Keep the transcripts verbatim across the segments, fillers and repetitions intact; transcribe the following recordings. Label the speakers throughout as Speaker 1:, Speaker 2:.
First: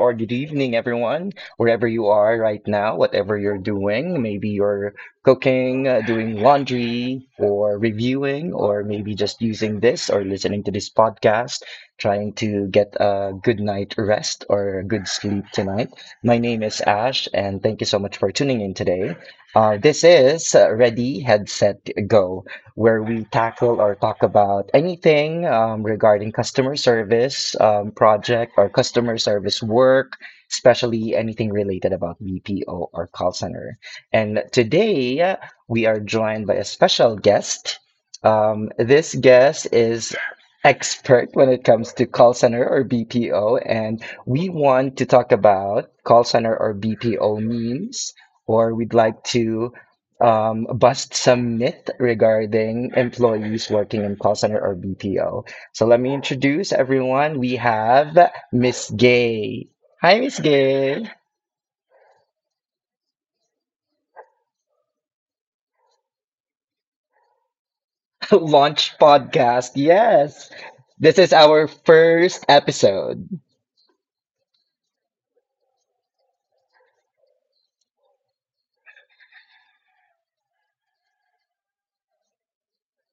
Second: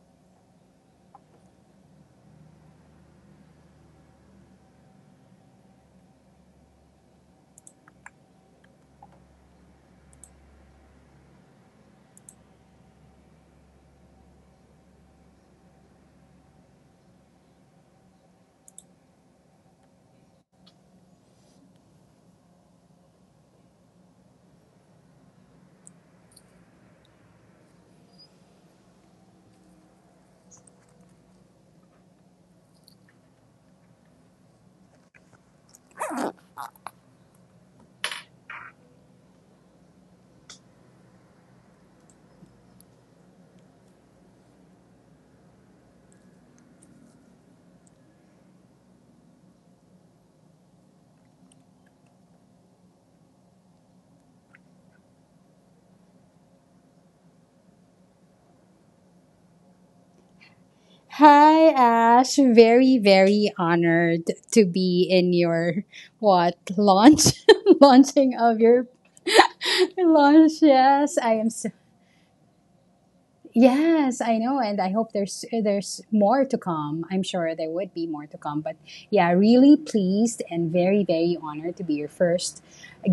Speaker 1: or good evening, everyone, wherever you are right now, whatever you're doing. Maybe you're cooking, uh, doing laundry, or reviewing, or maybe just using this or listening to this podcast, trying to get a good night rest or a good sleep tonight. My name is Ash, and thank you so much for tuning in today. Uh, this is uh, Ready, Headset, Go, where we tackle or talk about anything um, regarding customer service, um, project or customer service work, especially anything related about B P O or call center. And today, uh, we are joined by a special guest. Um, this guest is expert when it comes to call center or B P O, and we want to talk about call center or B P O memes, or we'd like to um, bust some myth regarding employees working in call center or B P O. So let me introduce everyone. We have Miss Gay. Hi, Miss Gay.
Speaker 2: Hi, Ash. Very, very honored to be in your what launch launching of your
Speaker 1: Launch podcast. Yes.
Speaker 2: launch.
Speaker 1: This
Speaker 2: Yes,
Speaker 1: is
Speaker 2: I am.
Speaker 1: our
Speaker 2: So,
Speaker 1: first episode.
Speaker 2: yes, I know, and I hope there's there's more to come. I'm sure there would be more to come, but yeah, really pleased and very, very honored to be your first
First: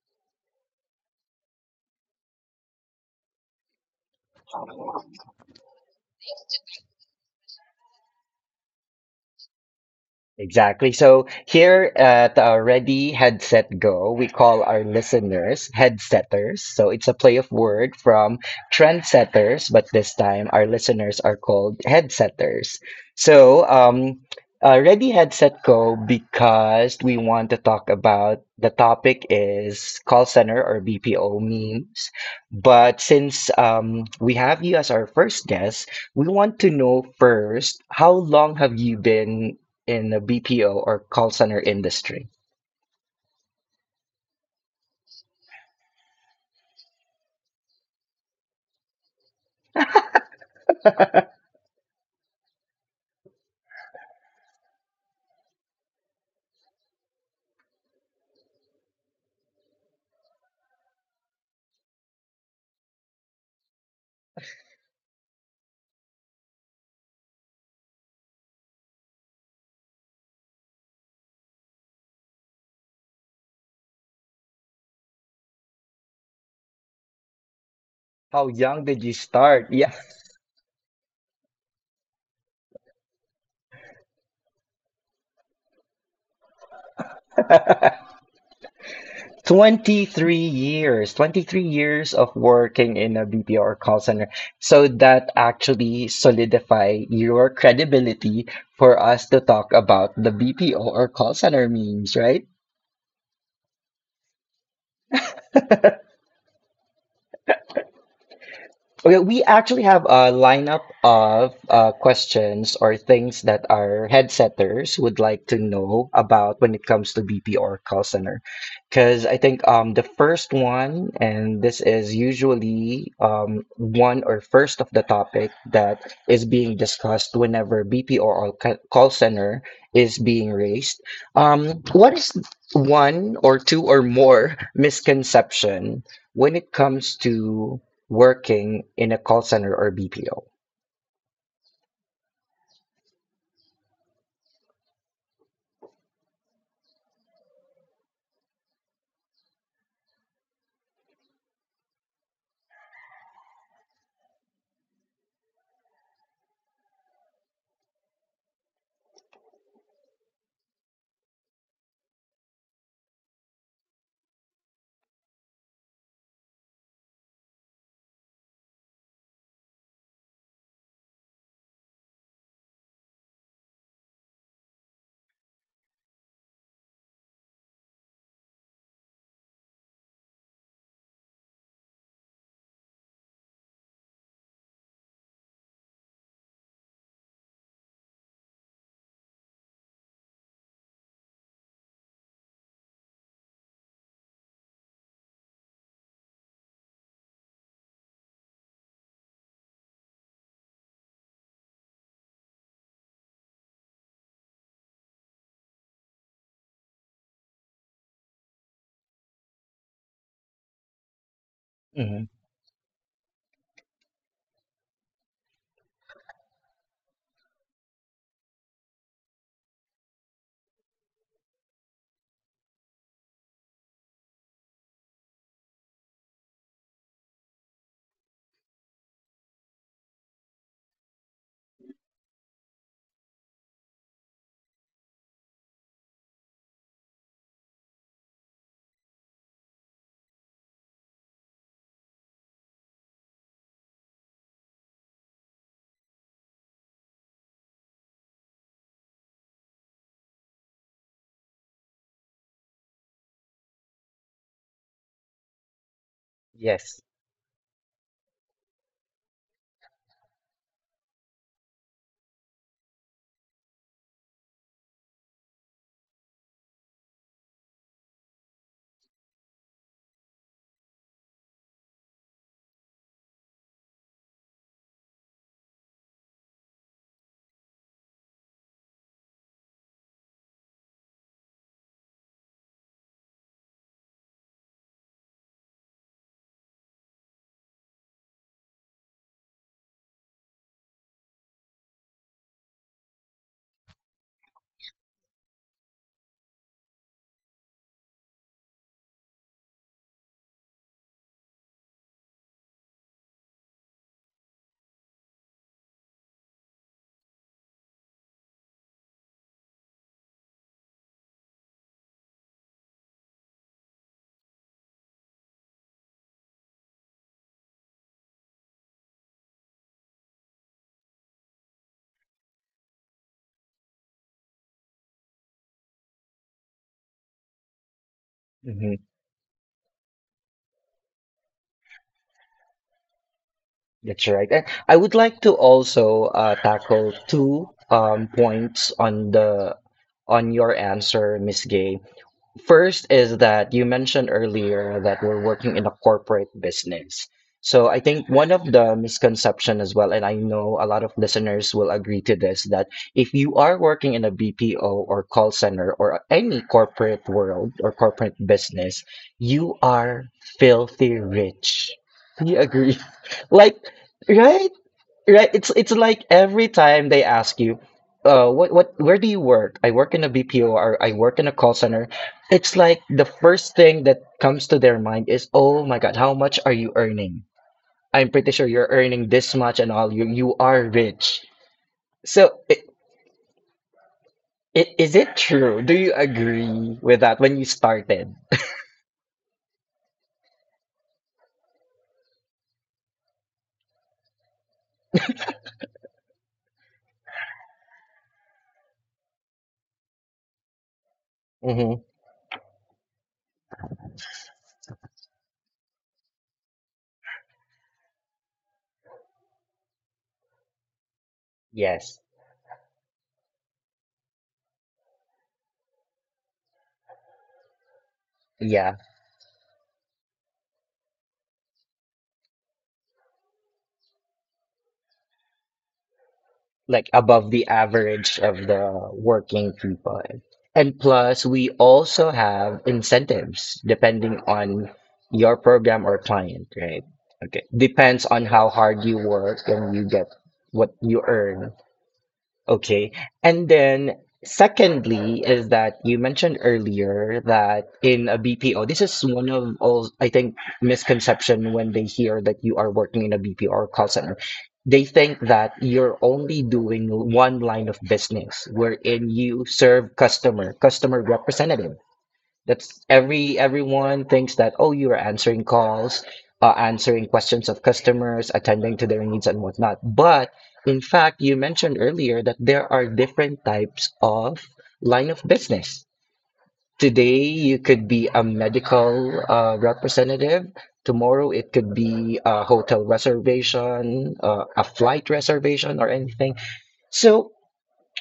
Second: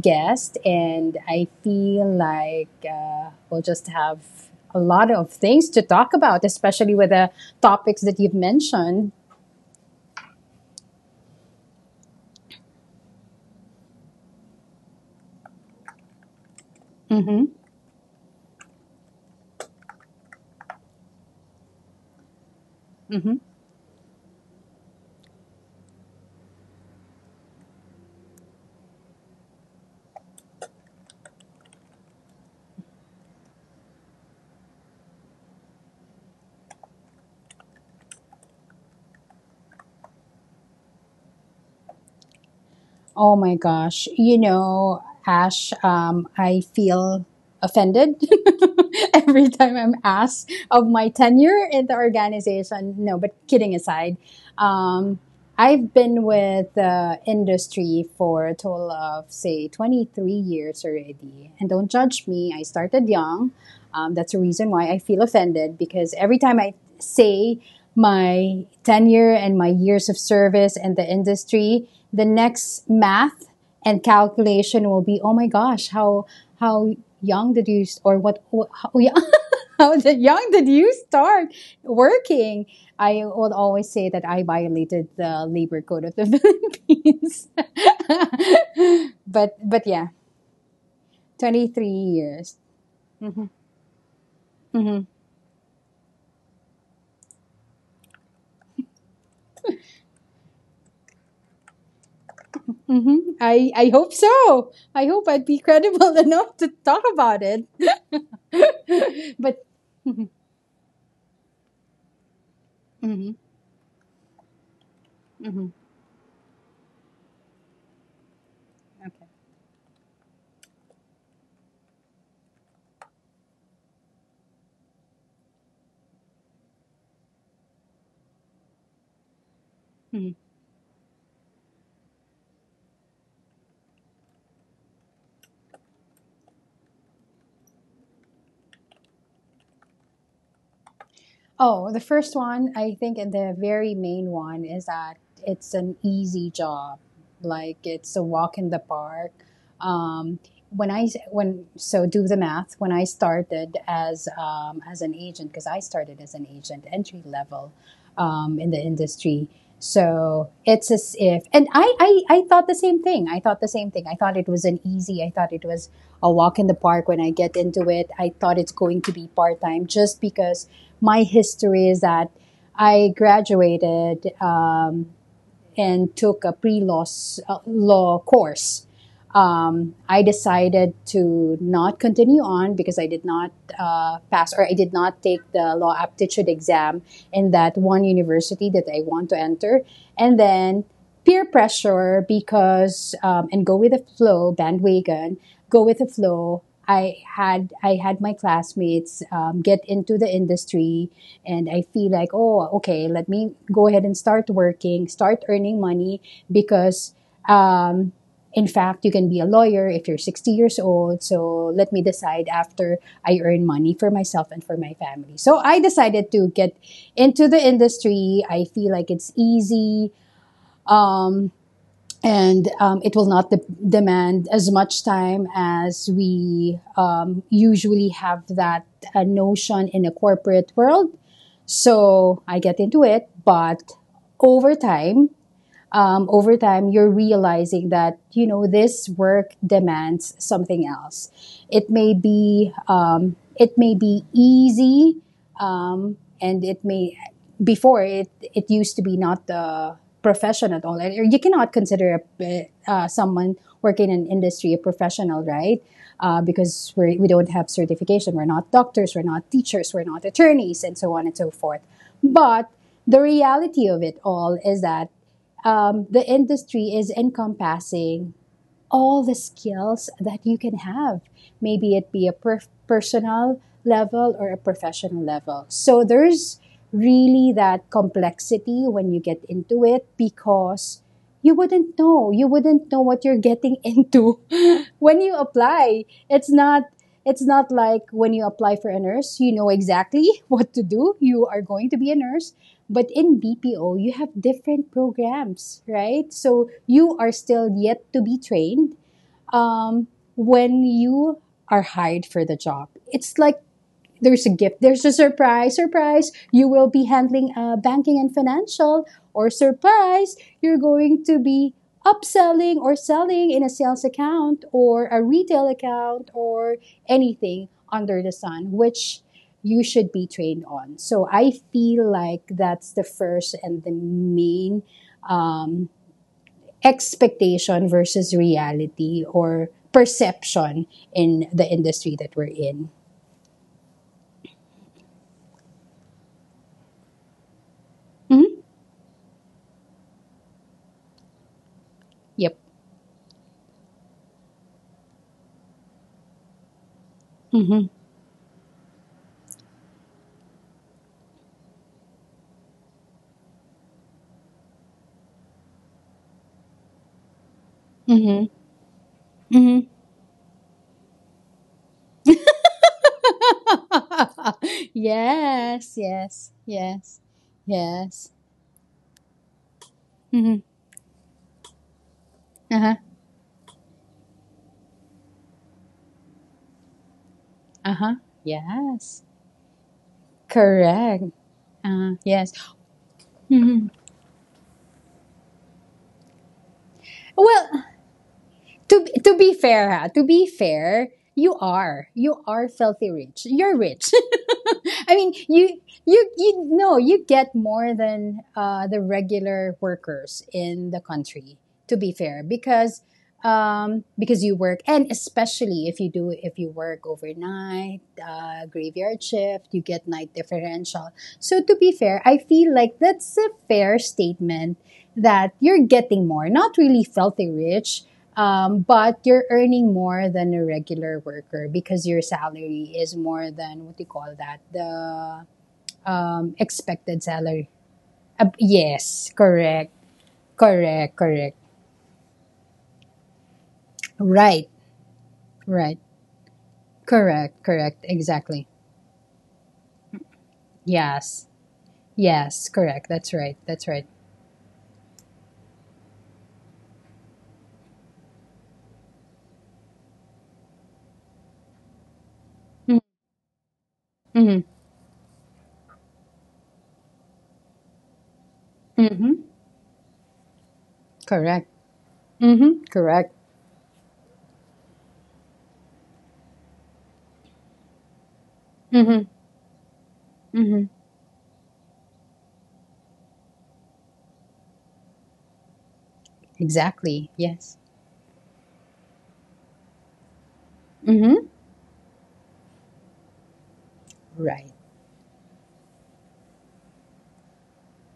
Speaker 2: guest, and I feel like uh, we'll just have a lot of things to talk about, especially with the topics that you've mentioned.
Speaker 1: Exactly. So here at uh, Ready, Headset, Go, we call our listeners headsetters. So it's a play of
Speaker 2: Mm-hmm.
Speaker 1: word from trendsetters, but this time our listeners are called headsetters. So
Speaker 2: Mm-hmm.
Speaker 1: um, uh, Ready, Headset, Go, because we want to talk about the topic is call center or B P O memes. But since um, we have you as our first guest, we want to know first, how long have you been in the B P O or call center industry?
Speaker 2: Oh my gosh. You know, Ash, um, I feel offended every time I'm asked of my tenure in the organization. No, but kidding aside, Um, I've been with the industry for a total of, say, twenty-three years already. And don't judge me, I started young. Um, that's the reason why I feel offended because every time I say my tenure and my years of service in the industry, the next math and calculation will be, oh my gosh, how, how young did you, or
Speaker 1: How
Speaker 2: what, what
Speaker 1: young
Speaker 2: how
Speaker 1: did you
Speaker 2: young,
Speaker 1: start? Yeah.
Speaker 2: how young did you start working? I would always say that I violated the labor code of the Philippines. but but yeah,
Speaker 1: twenty-three years, twenty-three
Speaker 2: twenty-three
Speaker 1: years of
Speaker 2: years.
Speaker 1: working in a B P O or call center. So that actually solidify your credibility for us to talk about the B P O or call center memes, right?
Speaker 2: Hmm. I, I hope so. I hope I'd be credible enough to talk about it.
Speaker 1: Okay, we
Speaker 2: But
Speaker 1: actually have a
Speaker 2: mhm,
Speaker 1: lineup of uh, questions or
Speaker 2: mhm,
Speaker 1: things that our headsetters would like to
Speaker 2: mhm,
Speaker 1: know about when it comes to B P or call center. Because
Speaker 2: okay.
Speaker 1: I think, um, the first one, and this is usually, um, one or first of the topic that is being discussed whenever B P or ca- call center is
Speaker 2: Mhm.
Speaker 1: being raised. Um, what is one or two or more misconception when it comes to working in a call center or B P O.
Speaker 2: Oh, the first one, I think, and the very main one is that it's an easy job. Like it's a walk in the park. Um, when I when so do the math. When I started as um, as an agent, because I started as an agent, entry level um, in the industry. So it's as if, and I, I, I thought the same thing. I thought the same thing. I thought it was an easy, I thought it was a walk in the park when I get into it. I thought it's going to be part time just because my history is that I graduated um, and took a pre-law s- uh, law course. Um, I decided to not continue on because I did not uh, pass or I did not take the law aptitude exam in that one university that I want to enter. And then peer pressure because um, and go with the flow bandwagon go with the flow i had i had my classmates um, get into the industry and I feel like, oh, okay, let me go ahead and start working, start earning money because, um, in fact, you can be a lawyer if you're sixty years old. So let me
Speaker 1: hmm
Speaker 2: decide after I earn money for myself and for my family. So I decided to get into the industry. I feel like it's easy. Um, and um, It will not de- demand as much time as we um, usually have that uh, notion in a corporate world. So I get into it, but over time, um, over time, you're realizing that, you know, this work demands something else. It may be, um, it may be easy, um, and it may, before it, it used to be not the profession at all. And you cannot consider a, uh, someone working in an industry a professional, right? Uh, because
Speaker 1: Yes,
Speaker 2: we're, we we do not have certification. We're not doctors, we're not teachers, we're not attorneys, and so on and so forth. But the reality of it all is that um, the industry is encompassing all the skills that you can have. Maybe it be a per- personal level or a professional level. So there's really that complexity when you get into it because you wouldn't know you wouldn't know what you're getting into when you apply, it's not it's not like when you apply for a nurse, you know exactly what to do. You are going to be a nurse, but in B P O you have different programs, right? So you are still yet to be trained, um, when you are hired for the job. It's like there's a gift. There's a surprise. Surprise. You will be handling uh, banking and financial. Or surprise, you're going to be upselling or selling in a sales account or a retail account or anything under the sun, which you should be trained on. So I feel like that's the first and the main um, expectation versus
Speaker 1: hmm
Speaker 2: reality or perception in the industry that we're in.
Speaker 1: that's right. And I would like to also uh, tackle two um,
Speaker 2: Mhm.
Speaker 1: points on the on your answer, Miss Gay.
Speaker 2: Yep.
Speaker 1: First is that you mentioned earlier that we're working in a corporate business. So
Speaker 2: Mhm.
Speaker 1: I think one of the misconception as well, and I know a lot of listeners will agree to this, that if you are working in a B P O or call center or any corporate world or corporate
Speaker 2: Hmm.
Speaker 1: business, you
Speaker 2: Hmm.
Speaker 1: are filthy rich. Do you agree? Like, right? Right? It's it's
Speaker 2: Yes,
Speaker 1: like
Speaker 2: yes,
Speaker 1: every time they
Speaker 2: yes,
Speaker 1: ask you,
Speaker 2: yes.
Speaker 1: uh, what what where do you work? I work in a
Speaker 2: Hmm.
Speaker 1: B P O or I work in a call center. It's
Speaker 2: Uh-huh.
Speaker 1: like the first thing that comes to their mind is, oh my God, how much are you earning?
Speaker 2: Uh-huh.
Speaker 1: I'm pretty sure you're
Speaker 2: Yes.
Speaker 1: earning this much and all. You you are
Speaker 2: Correct.
Speaker 1: rich.
Speaker 2: Uh, yes.
Speaker 1: So i
Speaker 2: Hmm.
Speaker 1: i- is it true? Do you agree with that when you
Speaker 2: Well,
Speaker 1: started?
Speaker 2: to be- to be fair, ha, to be fair, you are you are filthy rich. You're rich. I mean, you you you no, you get more than uh, the regular workers in the country.
Speaker 1: Mm-hmm.
Speaker 2: To be fair, because um, because you work, and especially if you do if you work overnight, uh, graveyard shift, you get night differential. So to be
Speaker 1: Yes.
Speaker 2: fair, I feel like that's a fair statement that you're getting more, not really filthy rich, um,
Speaker 1: Yeah.
Speaker 2: but you're earning more than a regular worker because your salary is more than what do you call that, the um,
Speaker 1: Like
Speaker 2: expected
Speaker 1: above the
Speaker 2: salary.
Speaker 1: average
Speaker 2: Uh,
Speaker 1: of the
Speaker 2: yes,
Speaker 1: working
Speaker 2: correct,
Speaker 1: people. And
Speaker 2: correct,
Speaker 1: plus,
Speaker 2: correct.
Speaker 1: we also have incentives depending
Speaker 2: Right,
Speaker 1: on your
Speaker 2: right.
Speaker 1: program or client, right? Okay.
Speaker 2: Correct, correct,
Speaker 1: Depends on how
Speaker 2: exactly.
Speaker 1: hard you work and you get what you
Speaker 2: Yes,
Speaker 1: earn.
Speaker 2: yes,
Speaker 1: Okay.
Speaker 2: correct. That's right,
Speaker 1: And
Speaker 2: that's right.
Speaker 1: then secondly is that you mentioned earlier that in a B P O, this is one of all, I think, misconception when they hear that you are working in a B P O or call center.
Speaker 2: Mm-hmm.
Speaker 1: They think that you're only doing one line of business wherein
Speaker 2: Mm-hmm.
Speaker 1: you serve customer, customer
Speaker 2: Correct.
Speaker 1: representative.
Speaker 2: Mm-hmm.
Speaker 1: That's
Speaker 2: Correct.
Speaker 1: every everyone thinks that, oh, you are answering calls, uh, answering questions of customers, attending to their
Speaker 2: Mm-hmm.
Speaker 1: needs and whatnot. But
Speaker 2: Mm-hmm.
Speaker 1: in fact, you mentioned earlier that there are different types of line of business.
Speaker 2: Exactly.
Speaker 1: Today, you
Speaker 2: Yes.
Speaker 1: could be a medical uh, representative. Tomorrow,
Speaker 2: Mm-hmm.
Speaker 1: it could be a hotel reservation, uh,
Speaker 2: Right.
Speaker 1: a flight reservation, or anything. So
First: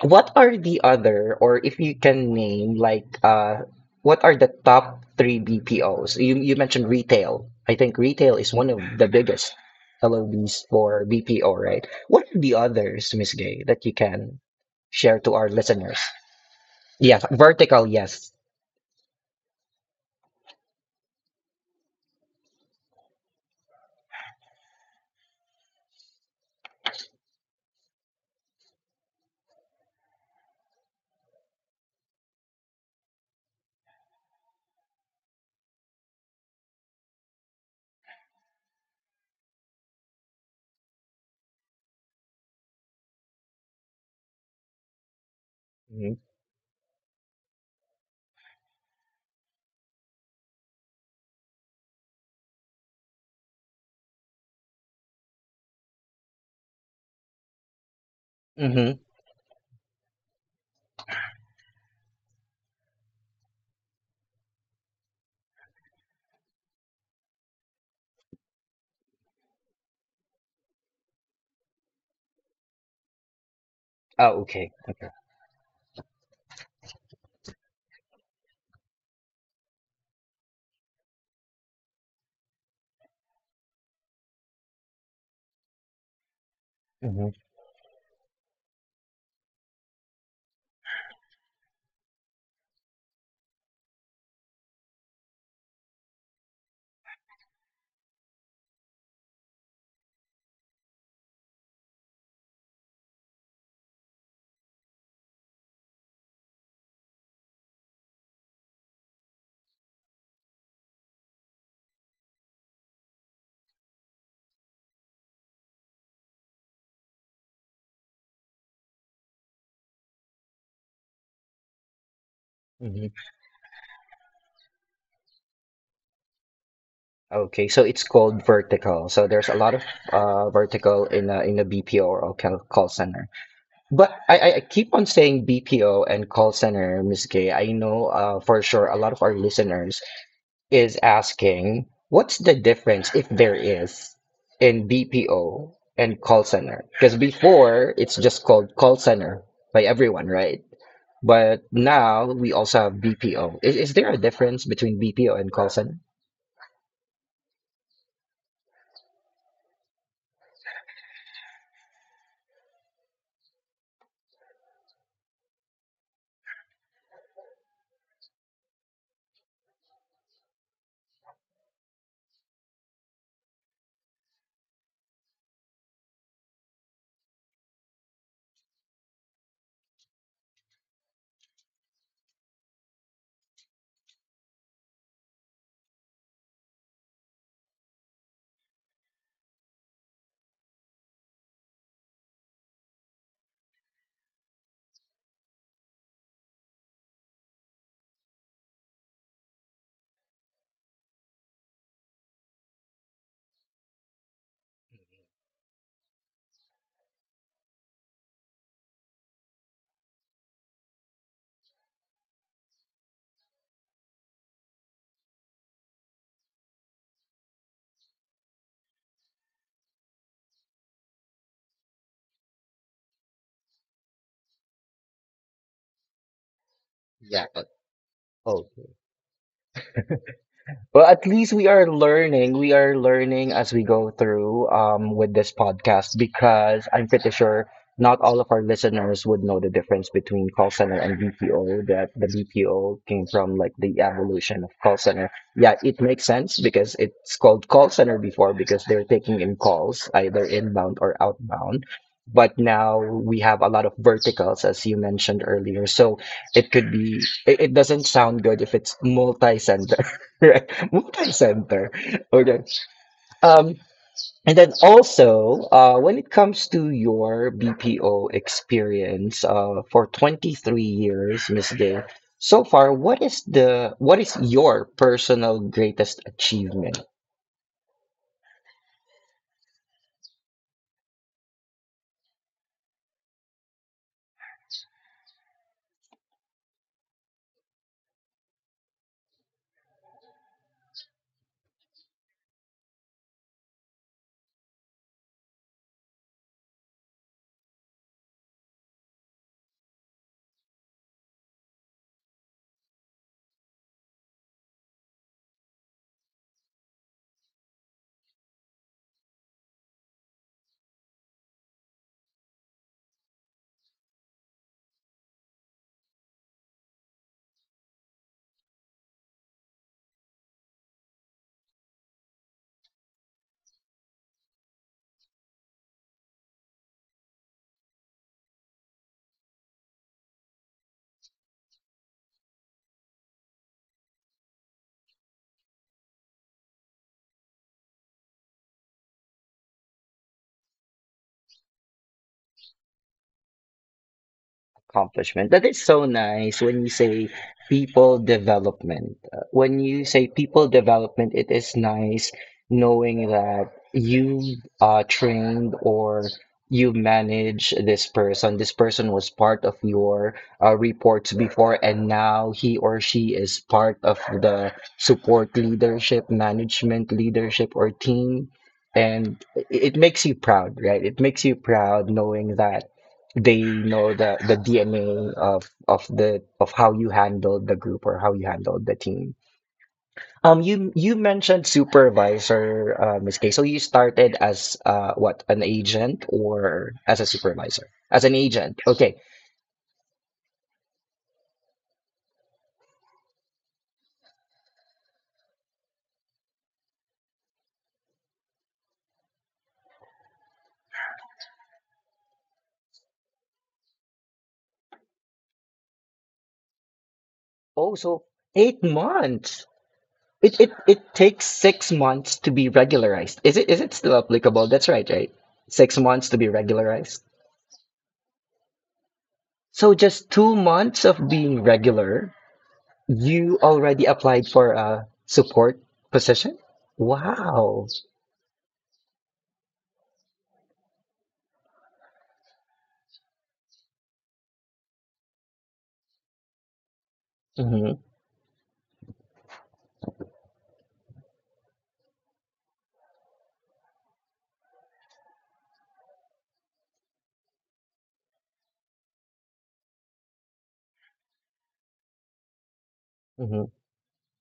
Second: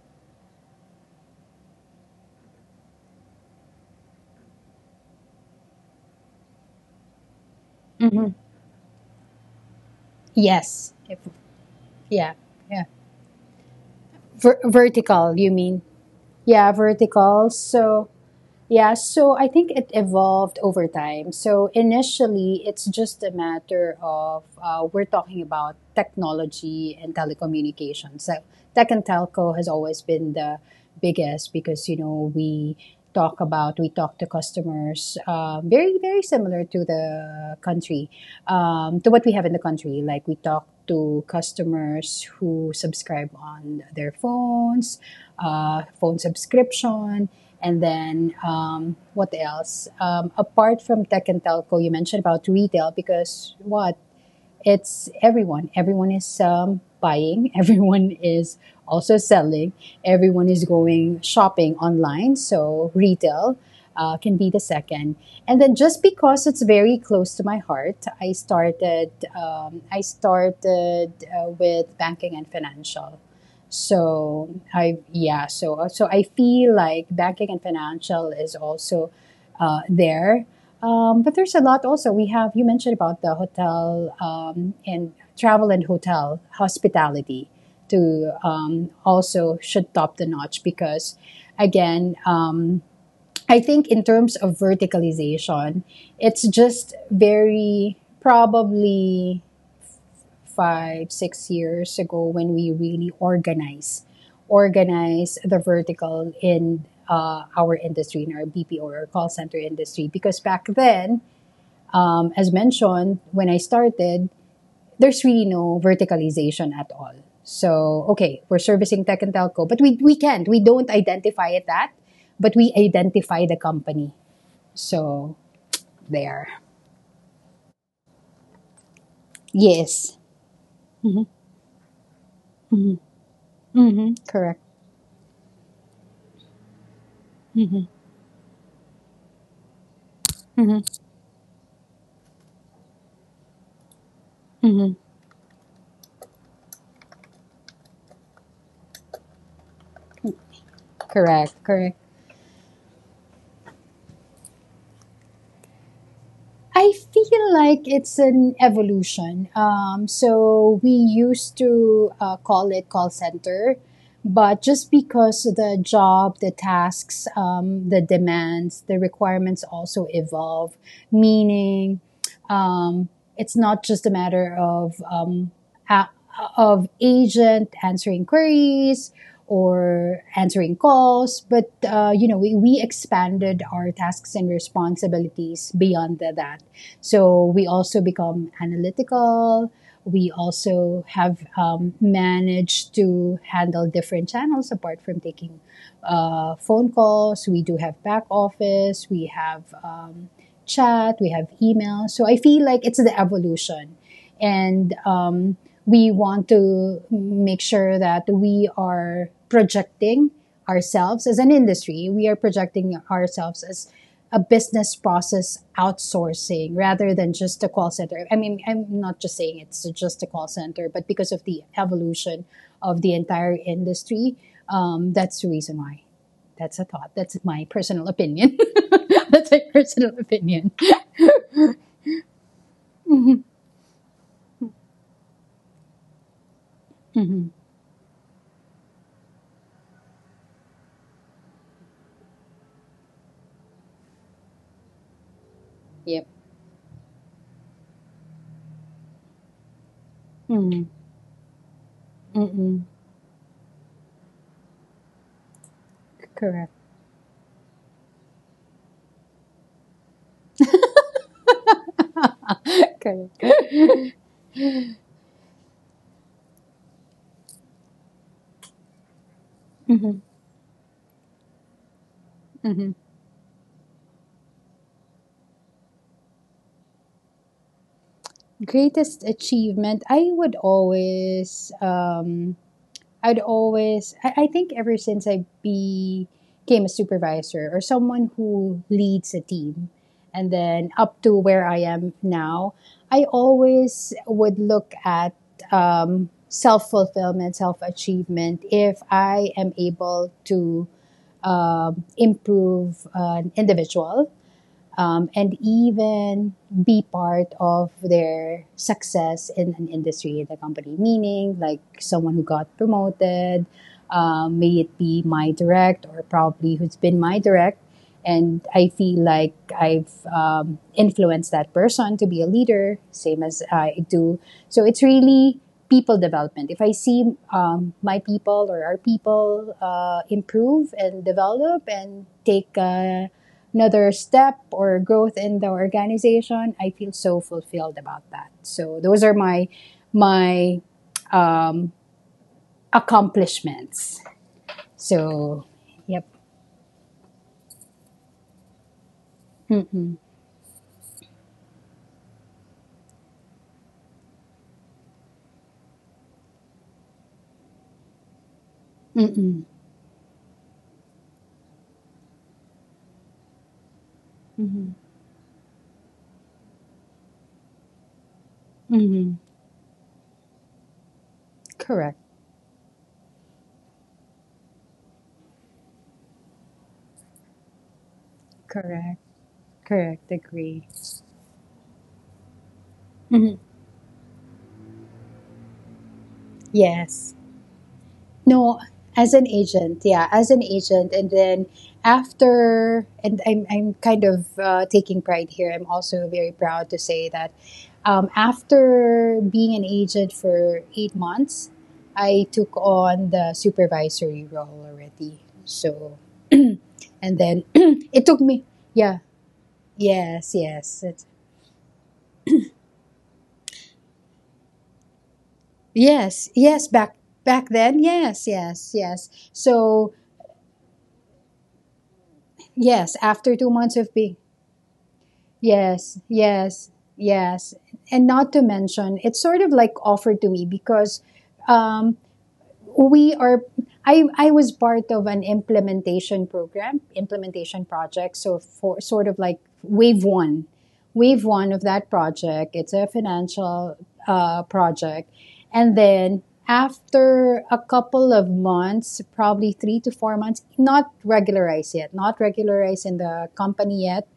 Speaker 1: what are the other, or if you can name, like, uh, what are the top three B P Os? You you mentioned retail. I think
Speaker 2: Mm-hmm.
Speaker 1: retail is one of the biggest L O Bs
Speaker 2: Yes,
Speaker 1: for
Speaker 2: if,
Speaker 1: B P O, right? What
Speaker 2: yeah,
Speaker 1: are the
Speaker 2: yeah.
Speaker 1: others, Miss Gay, that you can
Speaker 2: Ver-
Speaker 1: share to
Speaker 2: vertical,
Speaker 1: our
Speaker 2: you mean?
Speaker 1: listeners?
Speaker 2: Yeah,
Speaker 1: Yeah,
Speaker 2: vertical.
Speaker 1: vertical,
Speaker 2: So
Speaker 1: yes.
Speaker 2: yeah, so I think it evolved over time. So initially, it's just a matter of, uh, we're talking about technology and telecommunications. So tech and telco has always been the biggest, because you know, we talk about we talk to customers, um, very very similar to the country, um, to what we have in the country. Like we talk to customers who subscribe on their phones, uh,
Speaker 1: Mm-hmm.
Speaker 2: phone subscription. And then um, what else? Um, apart from tech and telco, you mentioned about retail because what, it's everyone. Everyone is um, buying, everyone is
Speaker 1: Mm-hmm.
Speaker 2: also selling, everyone is going shopping online. So, retail uh, can be the second. And then, just because it's very close to my heart, I started, um, I started uh, with banking and financial.
Speaker 1: Oh,
Speaker 2: So
Speaker 1: okay.
Speaker 2: I yeah so so I feel like banking and financial is also uh, there, um, but there's a lot also. We have, you mentioned about the hotel, um, and travel and hotel
Speaker 1: hmm
Speaker 2: hospitality to um, also should top the notch because, again, um, I think in terms of verticalization, it's just very probably five, six years ago when we really organize organize the vertical in uh, our industry, in our B P O or call center industry, because back then, as mentioned, when I started, there's really no verticalization at all. So, okay, we're servicing tech and telco, but we, we can't. We don't identify it that, but we
Speaker 1: hmm
Speaker 2: identify the company. So, there.
Speaker 1: Okay, so it's called vertical. So there's a lot of
Speaker 2: Yes.
Speaker 1: uh, vertical in a in a B P O or call call
Speaker 2: Mm-hmm.
Speaker 1: center.
Speaker 2: Mm-hmm.
Speaker 1: But I,
Speaker 2: Correct.
Speaker 1: I keep on saying B P O and call center, Miss Gay. I
Speaker 2: Mm-hmm.
Speaker 1: know uh, for sure a lot of our listeners
Speaker 2: Mm-hmm.
Speaker 1: is asking, what's the difference, if there is, in
Speaker 2: Mm-hmm.
Speaker 1: B P O and call center? Because before it's just called call center by everyone, right?
Speaker 2: Correct.
Speaker 1: But
Speaker 2: Correct.
Speaker 1: now we also have B P O. Is, is there a difference between B P O and call center?
Speaker 2: I feel like it's an evolution. Um, so we used to uh, call it call center, but just because the job, the tasks, um, the demands, the requirements also evolve, meaning um, it's not just a matter of um, a- of agent answering queries, or answering calls. But, uh, you know, we, we expanded our tasks and responsibilities beyond the, that. So we also become analytical. We also have um, managed to handle different channels apart from taking uh, phone calls. We do have back office. We have um, chat, we have email. So I feel like it's the evolution. And um, we want to make sure that we are projecting ourselves as an industry, we are projecting ourselves as a business process outsourcing rather than just a call center. I mean, I'm not just saying it's just a call center, but because of the evolution of the entire industry, um, that's the reason why. That's a thought.
Speaker 1: Yeah.
Speaker 2: That's
Speaker 1: uh,
Speaker 2: my personal
Speaker 1: Oh.
Speaker 2: opinion. That's my personal opinion.
Speaker 1: Well, at least we are learning. We are learning as we go through, um, with this podcast because I'm pretty sure not all of our listeners would know the difference between call center and B P O, that the B P O came from like the evolution of call center. Yeah, it makes
Speaker 2: Yep.
Speaker 1: sense because it's called call center before because they're taking in calls, either inbound
Speaker 2: Mm.
Speaker 1: or outbound. But
Speaker 2: Mm-mm.
Speaker 1: now we have a lot of verticals, as you mentioned earlier. So it
Speaker 2: Correct.
Speaker 1: could be it, it doesn't sound good if it's multi. Right. Motor center. Okay.
Speaker 2: Correct.
Speaker 1: Um, and then also, uh, when it comes to your B P O experience, uh, for
Speaker 2: Mm-hmm.
Speaker 1: twenty-three years, Miss Gay, so far,
Speaker 2: Mm-hmm.
Speaker 1: what is the what is your personal greatest achievement?
Speaker 2: Greatest achievement. I would always, um, I'd always, I, I think ever since I became a supervisor or someone who leads a team and then up to where I am now, I always would look at um, self fulfillment, self achievement if I am able to um, improve an individual um, and even be part of their success in an industry in the company. Meaning, like someone who got promoted, um, may it be my direct or probably who's been my direct. And I feel like I've um, influenced that person to be a leader, same as I do. So it's really people development. If I see um, my people or our people uh, improve and develop and take uh, another step or growth in the organization, I feel so fulfilled about that. So those are my my um, accomplishments.
Speaker 1: Accomplishment. That
Speaker 2: So,
Speaker 1: is so
Speaker 2: yep.
Speaker 1: nice when you say people development. Uh, When you
Speaker 2: Mm-mm.
Speaker 1: say people development, it is nice knowing that you uh, trained or you manage this person. This person was part
Speaker 2: Mm-mm.
Speaker 1: of your uh, reports before, and now he or she is part of the
Speaker 2: Mm-hmm.
Speaker 1: support leadership, management leadership, or team.
Speaker 2: Mm-hmm.
Speaker 1: And it it makes you proud, right? It makes you proud
Speaker 2: Correct.
Speaker 1: knowing that they know the the D N A of of the of how you handled the group or how you handled the
Speaker 2: Correct.
Speaker 1: team.
Speaker 2: Correct.
Speaker 1: Um,
Speaker 2: Agree.
Speaker 1: you you mentioned supervisor, uh, Miss Kay.
Speaker 2: Mm-hmm.
Speaker 1: So you started as uh, what an agent or as a
Speaker 2: Yes.
Speaker 1: supervisor? As an agent,
Speaker 2: No,
Speaker 1: okay.
Speaker 2: as an agent, yeah, as an agent, and then after, and I'm I'm kind of uh, taking pride here. I'm also very proud to say that um, after being an agent for eight months, I took on the supervisory role already. So, and then
Speaker 1: Oh, so
Speaker 2: it took me,
Speaker 1: eight
Speaker 2: yeah,
Speaker 1: months.
Speaker 2: yes,
Speaker 1: It it
Speaker 2: yes,
Speaker 1: it
Speaker 2: it's,
Speaker 1: takes six months to be regularized. Is it is it still applicable? That's right, right? Six months to be
Speaker 2: yes, yes, back
Speaker 1: regularized.
Speaker 2: back then, yes, yes, yes.
Speaker 1: So
Speaker 2: So,
Speaker 1: just two months of being regular.
Speaker 2: yes, after
Speaker 1: You
Speaker 2: two months
Speaker 1: already
Speaker 2: of being.
Speaker 1: applied for a support
Speaker 2: Yes,
Speaker 1: position?
Speaker 2: yes, yes.
Speaker 1: Wow.
Speaker 2: And not to mention, it's sort of like offered to me because um, we are, I, I was part of an implementation program, implementation
Speaker 1: hmm
Speaker 2: project. So, for sort of like wave one, wave one of that project, it's a financial uh, project. And then after a couple of months, probably three to four months, not regularized yet, not regularized in the
Speaker 1: hmm
Speaker 2: company yet,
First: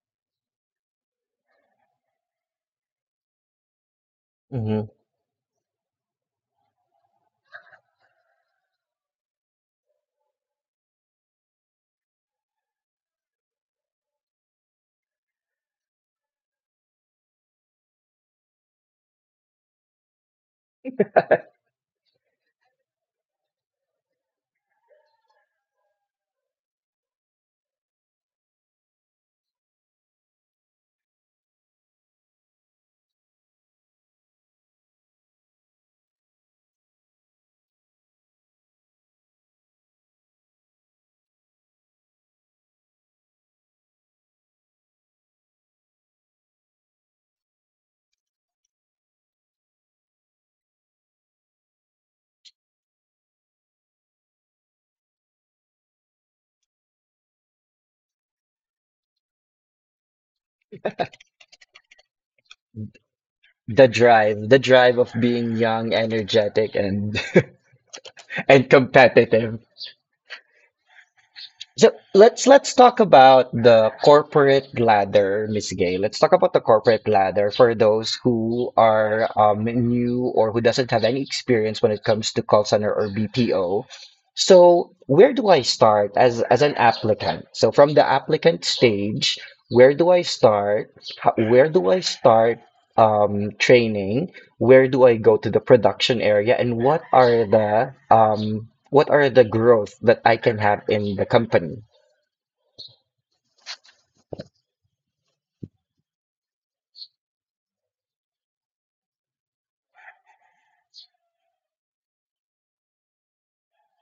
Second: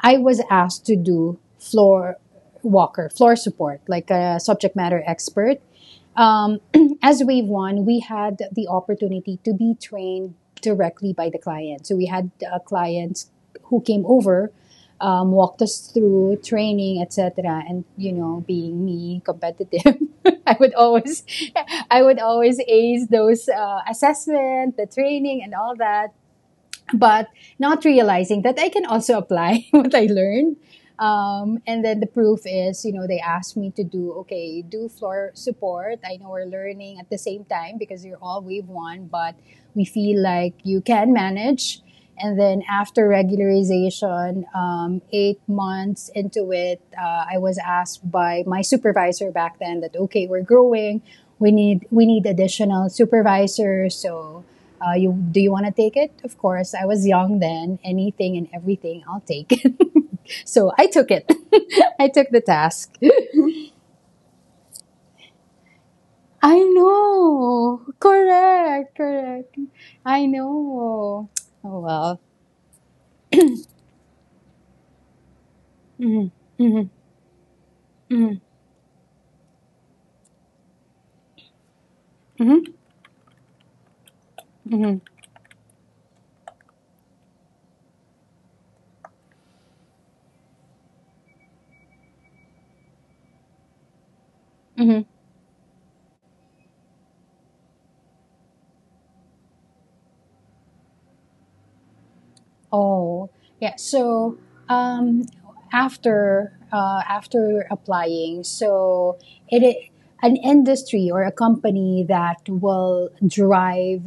Speaker 2: I was asked to do floor walker, floor support, like a subject
Speaker 1: hmm
Speaker 2: matter expert. Um, as Wave One, we had the opportunity to be trained directly by the client. So we had uh, clients who came over, um, walked us through training, et cetera. And you know, being me competitive, I would always, I would always ace those uh, assessment, the training, and all that. But not realizing that I can also apply what I learned, um, and then the proof is, you know, they asked me to do, okay, do floor support. I know we're learning at the same time because you're all wave one, but we feel like you can manage. And then after regularization, um, eight months into it, uh, I was asked by my supervisor back then that, okay, we're growing. We need, we need additional supervisors. So, uh, you, do you want to take it? Of course, I was young then. Anything and everything, I'll take it. So I took it. I took the task.
Speaker 1: The drive, the drive of being young,
Speaker 2: I
Speaker 1: energetic, and
Speaker 2: know.
Speaker 1: and
Speaker 2: Correct. Correct.
Speaker 1: competitive.
Speaker 2: I know. Oh
Speaker 1: So
Speaker 2: well.
Speaker 1: let's let's talk about the corporate ladder, Miss Gay. Let's
Speaker 2: Mm-hmm.
Speaker 1: talk about the
Speaker 2: Mm-hmm.
Speaker 1: corporate ladder for those
Speaker 2: Mm-hmm.
Speaker 1: who are um, new or who doesn't have any experience when it comes to call center or B P O.
Speaker 2: Mm-hmm.
Speaker 1: So where do I start as as an applicant? So from the applicant stage, where do I start? How, where do I start um, training? Where
Speaker 2: Mm-hmm.
Speaker 1: do I go to the production area and what are the um what are the growth that I can have in the company?
Speaker 2: Oh, yeah. So um, after uh, after applying, so it, it an industry or a company that will drive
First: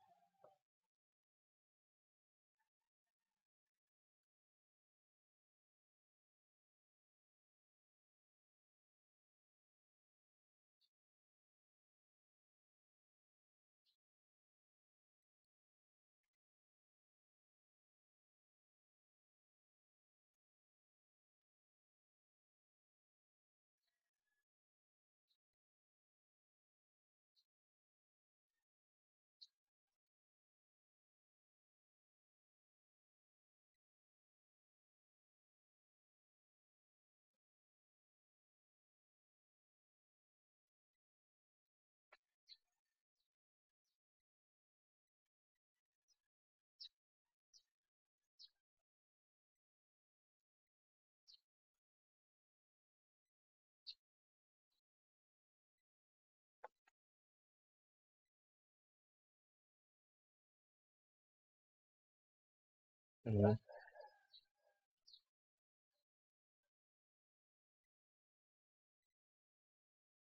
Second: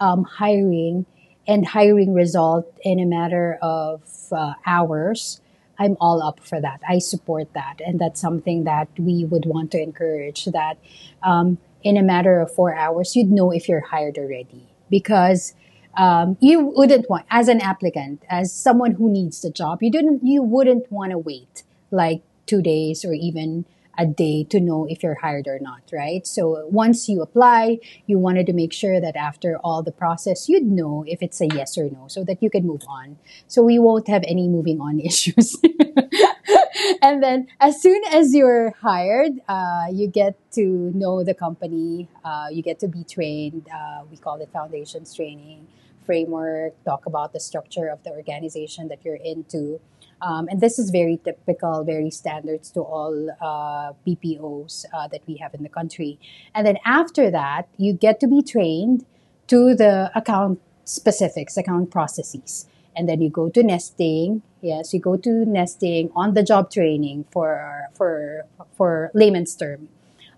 Speaker 2: um, hiring and hiring result in a matter of uh, hours. I'm all up for that. I support that, and that's something that we would want to encourage. That um, in a matter of four hours, you'd know if you're hired already, because um, you wouldn't want, as an applicant, as someone who needs the job, you didn't you wouldn't want to wait like two days or even a day to know if you're hired or not, right? So once you apply, you wanted to make sure that after all the process, you'd know if it's a yes or no so that you could move on. So we won't have any moving on issues. And then as soon as you're hired, uh, you get to know the company. Uh, you get to be trained. Uh, we call it foundations training framework, talk about the structure of the organization that you're into. Um, and this is very typical, very standards to all uh, P P Os uh, that we have in the country. And then after that, you get to be trained to the account specifics, account processes. And then you go
Speaker 1: Mhm.
Speaker 2: to nesting. Yes, you go to nesting, on the job training, for for for layman's term,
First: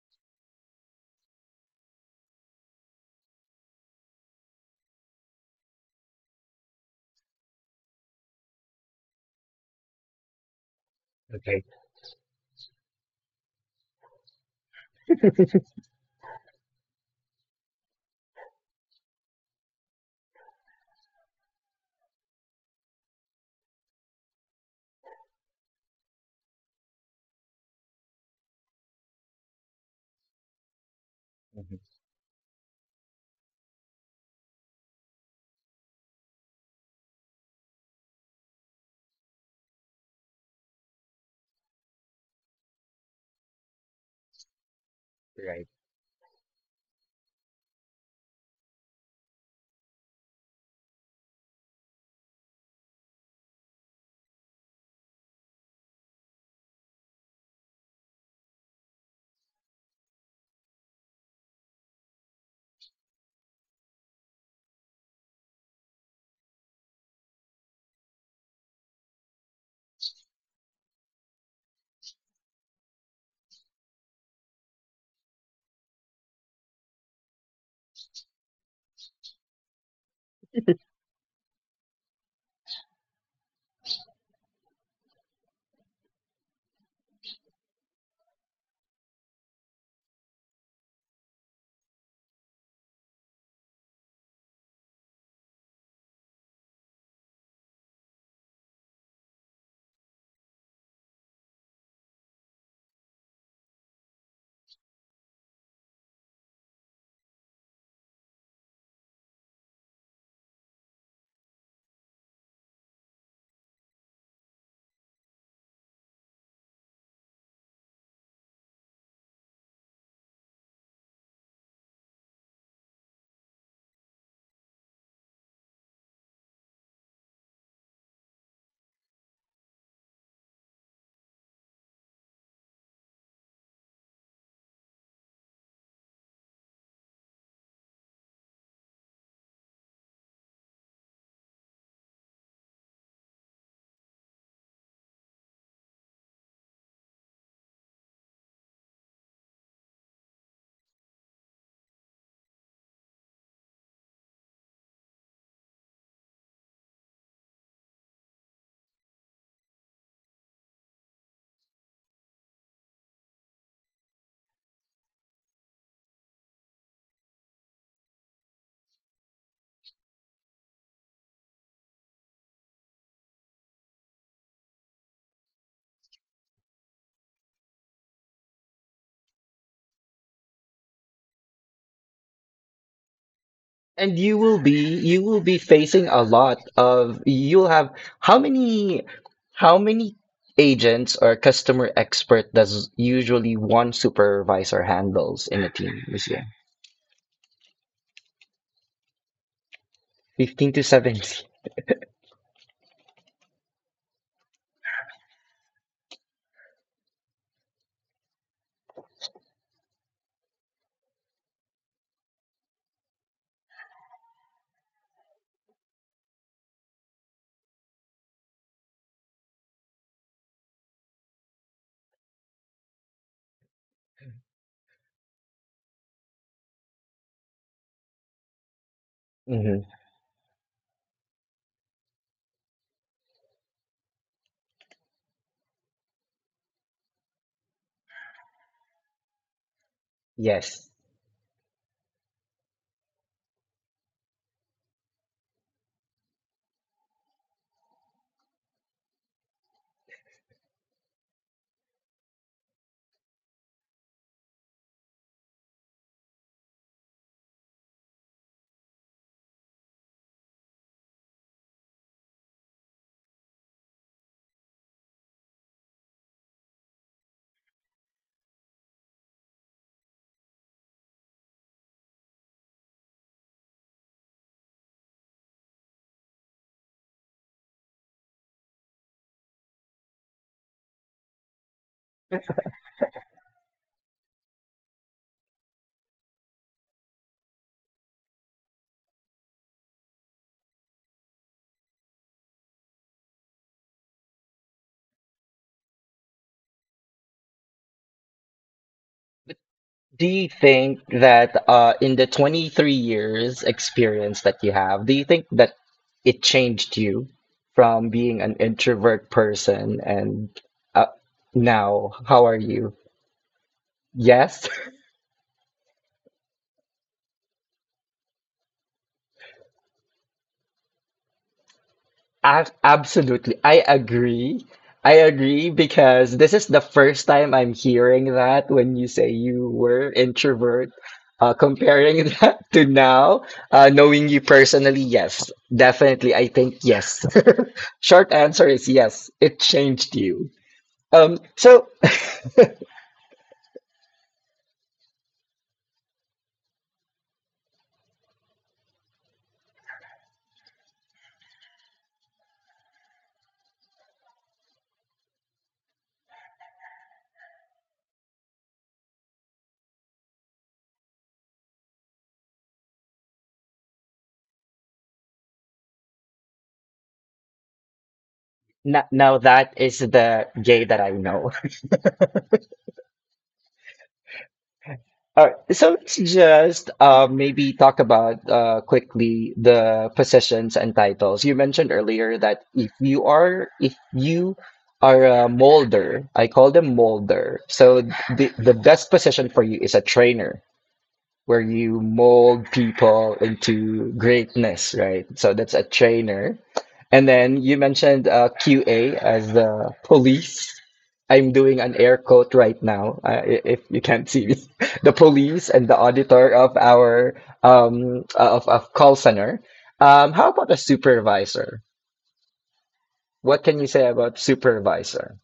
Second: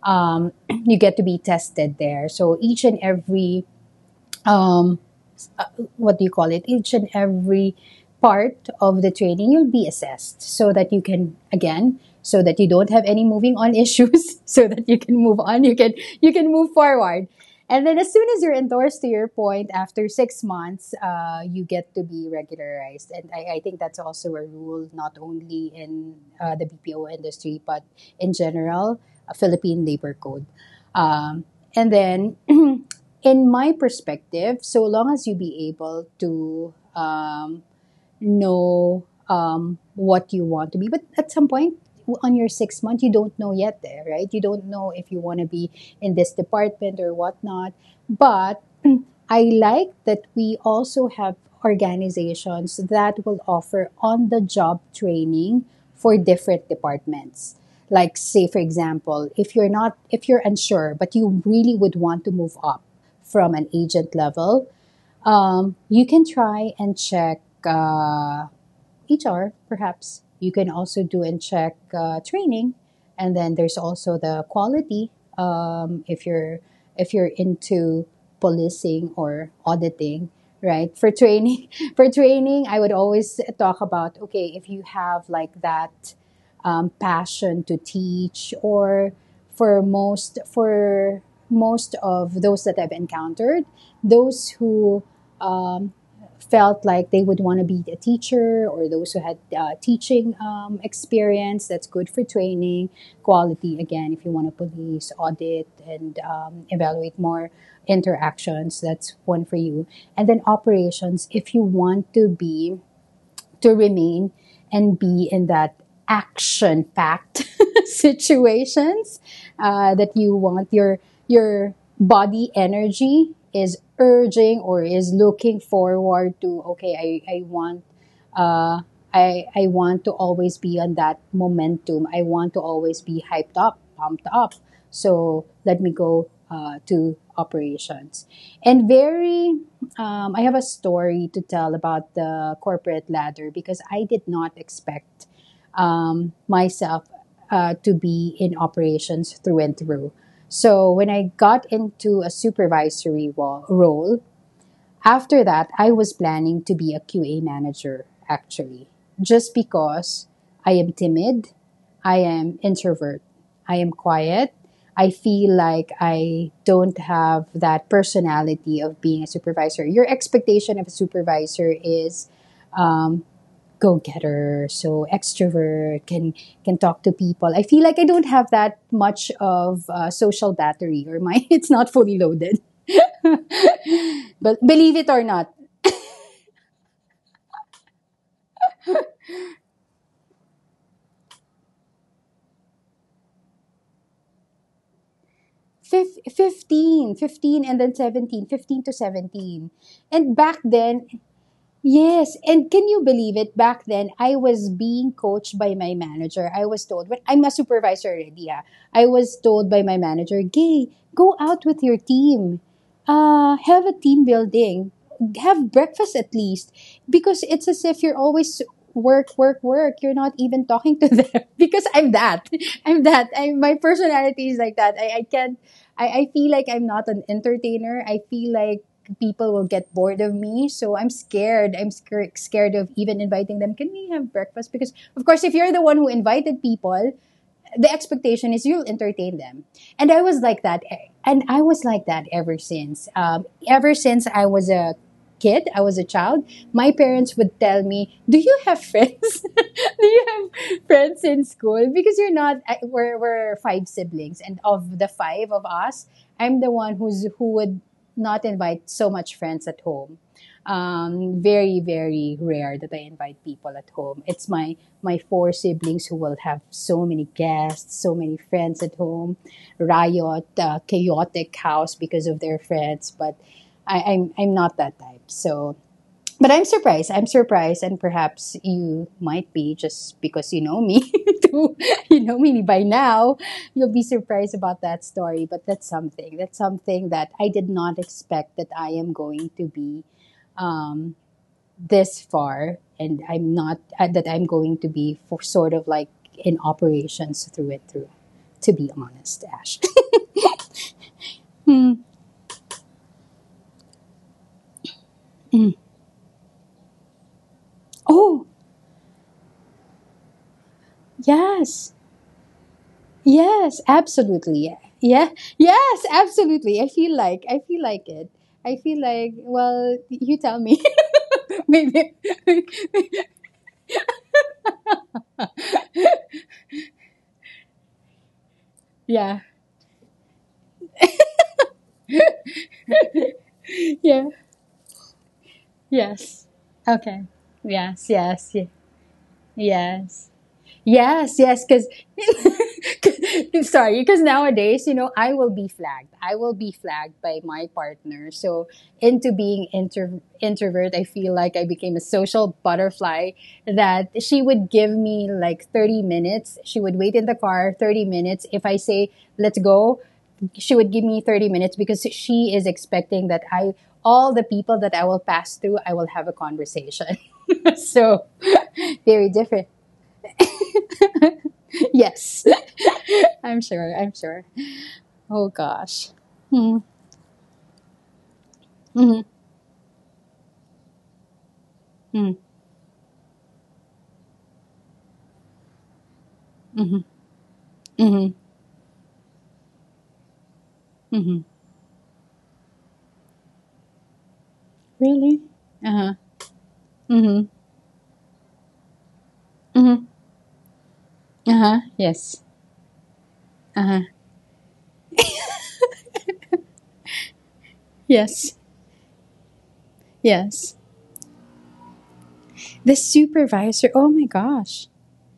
Speaker 2: um, you get to be tested there. So each and every um, uh, what do you call it, each and every part of the training, you'll be assessed so that you can,
Speaker 1: Okay.
Speaker 2: again, so that you don't have any moving on issues, so that you can move on, you can you can move forward. And then as soon as you're endorsed to your point, after six months, uh, you get to be regularized. And I, I think that's also a rule, not only in uh, the B P O industry, but in general, uh, Philippine labor code. Um,
Speaker 1: Mhm.
Speaker 2: and then in my perspective, so long as you be able to um, know um, what you want to be, but at some point on your six month, you don't know yet, there, right? You don't know if you want to be
Speaker 1: Right.
Speaker 2: in this department or whatnot. But I like that we also have organizations that will offer on the job training for different departments. Like, say, for example, if you're not, if you're unsure, but you really would want to move up from an agent level, um, you can try and check. Uh, H R, perhaps you can also do and check uh, training, and then there's also the quality. Um, if you're if you're into policing or auditing, right? For training, for training, I would always talk about, okay, if you have like that um, passion to teach, or for most for most of those that I've encountered, those who um, felt like they would want to be a teacher, or those who had uh, teaching um, experience, that's good for training. Quality, again, if you want to police, audit, and um, evaluate more interactions, that's one for you. And then operations, if you want to be to remain and be in that action packed situations, uh, that you want your your body energy is urging, or is looking forward to, okay, i, I want uh, I, I want to always be on that momentum. I want to always be hyped up, pumped up, so let me go uh, to operations. And very, um, I have a story to tell about the corporate ladder because I did not expect um, myself uh, to be in operations through and through. So when I got into a supervisory wo- role, after that, I was planning to be a Q A manager, actually, just because I am timid, I am introvert, I am quiet. I feel like I don't have that personality of being a supervisor. Your expectation of a supervisor is um, go getter, so extrovert, can can talk to people. I feel like I don't have that much of uh, social battery, or my it's not fully loaded.
Speaker 1: And you
Speaker 2: But
Speaker 1: will be
Speaker 2: believe it
Speaker 1: you
Speaker 2: or
Speaker 1: will
Speaker 2: not,
Speaker 1: be facing a lot of you'll have how many how many agents or customer expert does usually one supervisor handles in a team,
Speaker 2: Fif-
Speaker 1: Lucia?
Speaker 2: fifteen, fifteen, and then seventeen, fifteen to seventeen. And back
Speaker 1: fifteen to
Speaker 2: then,
Speaker 1: 70.
Speaker 2: yes, and can you believe it? Back then, I was being coached by my manager. I was told, when I'm a supervisor already, ah, I was told by my manager, "Gay, go out with your team. Uh, have a team building. Have breakfast at least. Because it's as if you're always work, work, work. You're not even talking to them." Because I'm that. I'm that. I, my personality is like that. I, I can't. I, I feel like I'm not an entertainer. I feel like people will get
Speaker 1: hmm
Speaker 2: bored of me. So I'm scared. I'm scared scared of even inviting them. Can we have breakfast? Because of course, if you're the one who invited people, the expectation is you'll entertain them. And I was like that.
Speaker 1: Yes.
Speaker 2: eh, And I was like that ever since. Um, ever since I was a kid, I was a child, my parents would tell me, "Do you have friends?" "Do you have friends in school?" Because you're not, I- we're, we're five siblings. And of the five of us, I'm the one who's who would not invite so much friends at home. Um, very very rare that I invite people at home. It's my my four siblings who will have so many guests, so many friends at home, riot, uh, chaotic house because of their friends. But I, I'm I'm not that type. So, but I'm surprised. I'm surprised, and perhaps you might be just because you know me too. You know me by now. You'll be surprised about that story. But that's something. That's something that I did not expect that I am going to be. Um, this far, and I'm not uh, that I'm going to be, for sort of like in operations through it through, to be honest, Ash.
Speaker 1: Do you think that uh,
Speaker 2: Hmm.
Speaker 1: in the twenty-three years experience that you have, do you think that it changed you from being
Speaker 2: Oh,
Speaker 1: an introvert person and uh,
Speaker 2: yes,
Speaker 1: now how are you?
Speaker 2: yes, absolutely,
Speaker 1: Yes,
Speaker 2: yeah, yeah, yes, absolutely. I feel like I feel like it, I feel like well, you tell me. Maybe.
Speaker 1: ab absolutely. I agree. I agree because this is the first time I'm hearing that when you say
Speaker 2: Yeah,
Speaker 1: you were introvert. Uh, comparing that to now, uh, knowing
Speaker 2: yeah,
Speaker 1: you personally, yes, definitely. I
Speaker 2: yes,
Speaker 1: think yes.
Speaker 2: okay, yes,
Speaker 1: Short
Speaker 2: yes,
Speaker 1: answer
Speaker 2: ye-
Speaker 1: is yes, it changed
Speaker 2: yes,
Speaker 1: you.
Speaker 2: yes,
Speaker 1: Um,
Speaker 2: yes,
Speaker 1: so
Speaker 2: because sorry, because nowadays, you know i will be flagged i will be flagged by my partner. So into being intro- introvert, I feel like I became a social butterfly, that she would give me like thirty minutes. She would wait in the car thirty minutes if I say, "Let's go." She would give me thirty minutes because she is expecting that, I all the people that I will pass through, I will have a conversation. So
Speaker 1: No,
Speaker 2: very
Speaker 1: no,
Speaker 2: different.
Speaker 1: that is the gay that I know.
Speaker 2: Yes. I'm sure. I'm sure.
Speaker 1: All
Speaker 2: Oh
Speaker 1: right, so
Speaker 2: gosh.
Speaker 1: let's
Speaker 2: Hmm.
Speaker 1: just uh, maybe talk about uh,
Speaker 2: Hmm,
Speaker 1: quickly the positions and titles. You mentioned earlier
Speaker 2: hmm,
Speaker 1: that if you are if you are a molder, I call them
Speaker 2: hmm,
Speaker 1: molder. So
Speaker 2: hmm,
Speaker 1: the the best position for you is a trainer,
Speaker 2: hmm.
Speaker 1: where you mold people into greatness, right?
Speaker 2: Really?
Speaker 1: So that's a
Speaker 2: Uh-huh.
Speaker 1: trainer. And
Speaker 2: Hmm,
Speaker 1: then you mentioned uh, Q A as the
Speaker 2: hmm.
Speaker 1: police. I'm doing
Speaker 2: Uh-huh.
Speaker 1: an air
Speaker 2: Yes.
Speaker 1: quote right now, uh, i- if you
Speaker 2: Uh-huh.
Speaker 1: can't see me. The police and the auditor of our um, uh,
Speaker 2: Yes.
Speaker 1: of, of call center. Um, how about a
Speaker 2: Yes.
Speaker 1: supervisor?
Speaker 2: The
Speaker 1: What can you
Speaker 2: supervisor.
Speaker 1: say
Speaker 2: Oh my
Speaker 1: about
Speaker 2: gosh.
Speaker 1: supervisor?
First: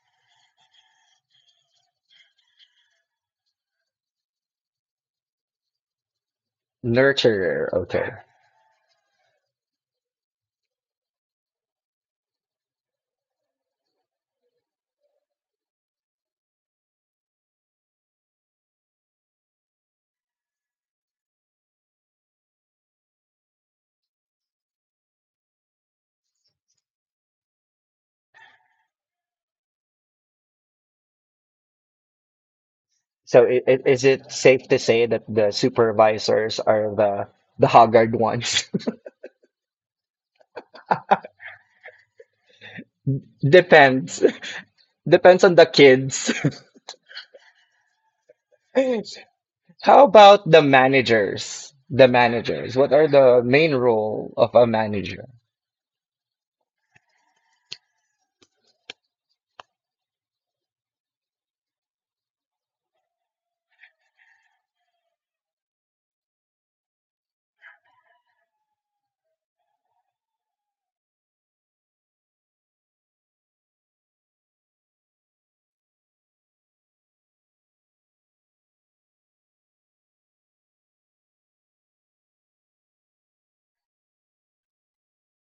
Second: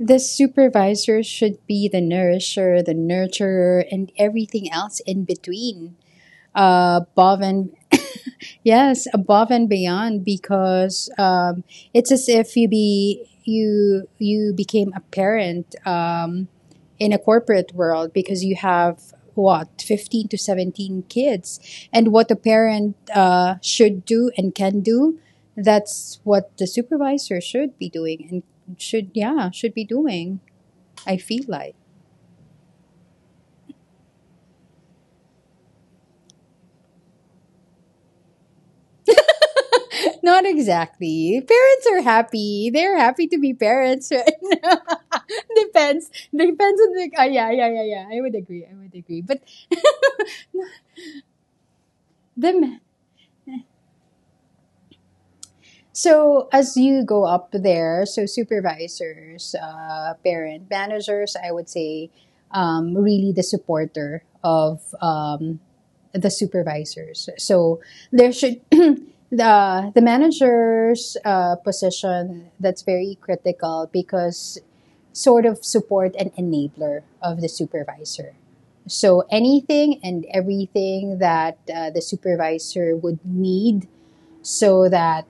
Speaker 2: The supervisor should be the nourisher, the nurturer, and everything else in between. Uh, above
Speaker 1: Nurturer,
Speaker 2: and
Speaker 1: okay.
Speaker 2: Yes, above and beyond, because um, it's as if you be you you became a parent um, in a corporate world, because you have what, fifteen to seventeen kids, and what a parent uh, should do and can do, that's what the supervisor should be doing and should yeah should be doing i feel like
Speaker 1: So i i- is it safe to say that the supervisors are the the haggard ones?
Speaker 2: Not exactly. Parents are happy. They're happy to be
Speaker 1: Depends.
Speaker 2: parents right now.
Speaker 1: Depends on the kids.
Speaker 2: depends. Depends on the. ah, yeah, yeah, yeah, yeah. I would agree. I would agree. But
Speaker 1: How about the managers? The managers. What are
Speaker 2: the
Speaker 1: the main role of a manager?
Speaker 2: So as you go up there, so supervisors, uh, parent managers, I would say, um, really the supporter of um, the supervisors. So there should, the the manager's uh, position, that's very critical, because sort of support and enabler of the supervisor. So anything and everything that uh, the supervisor would need, so that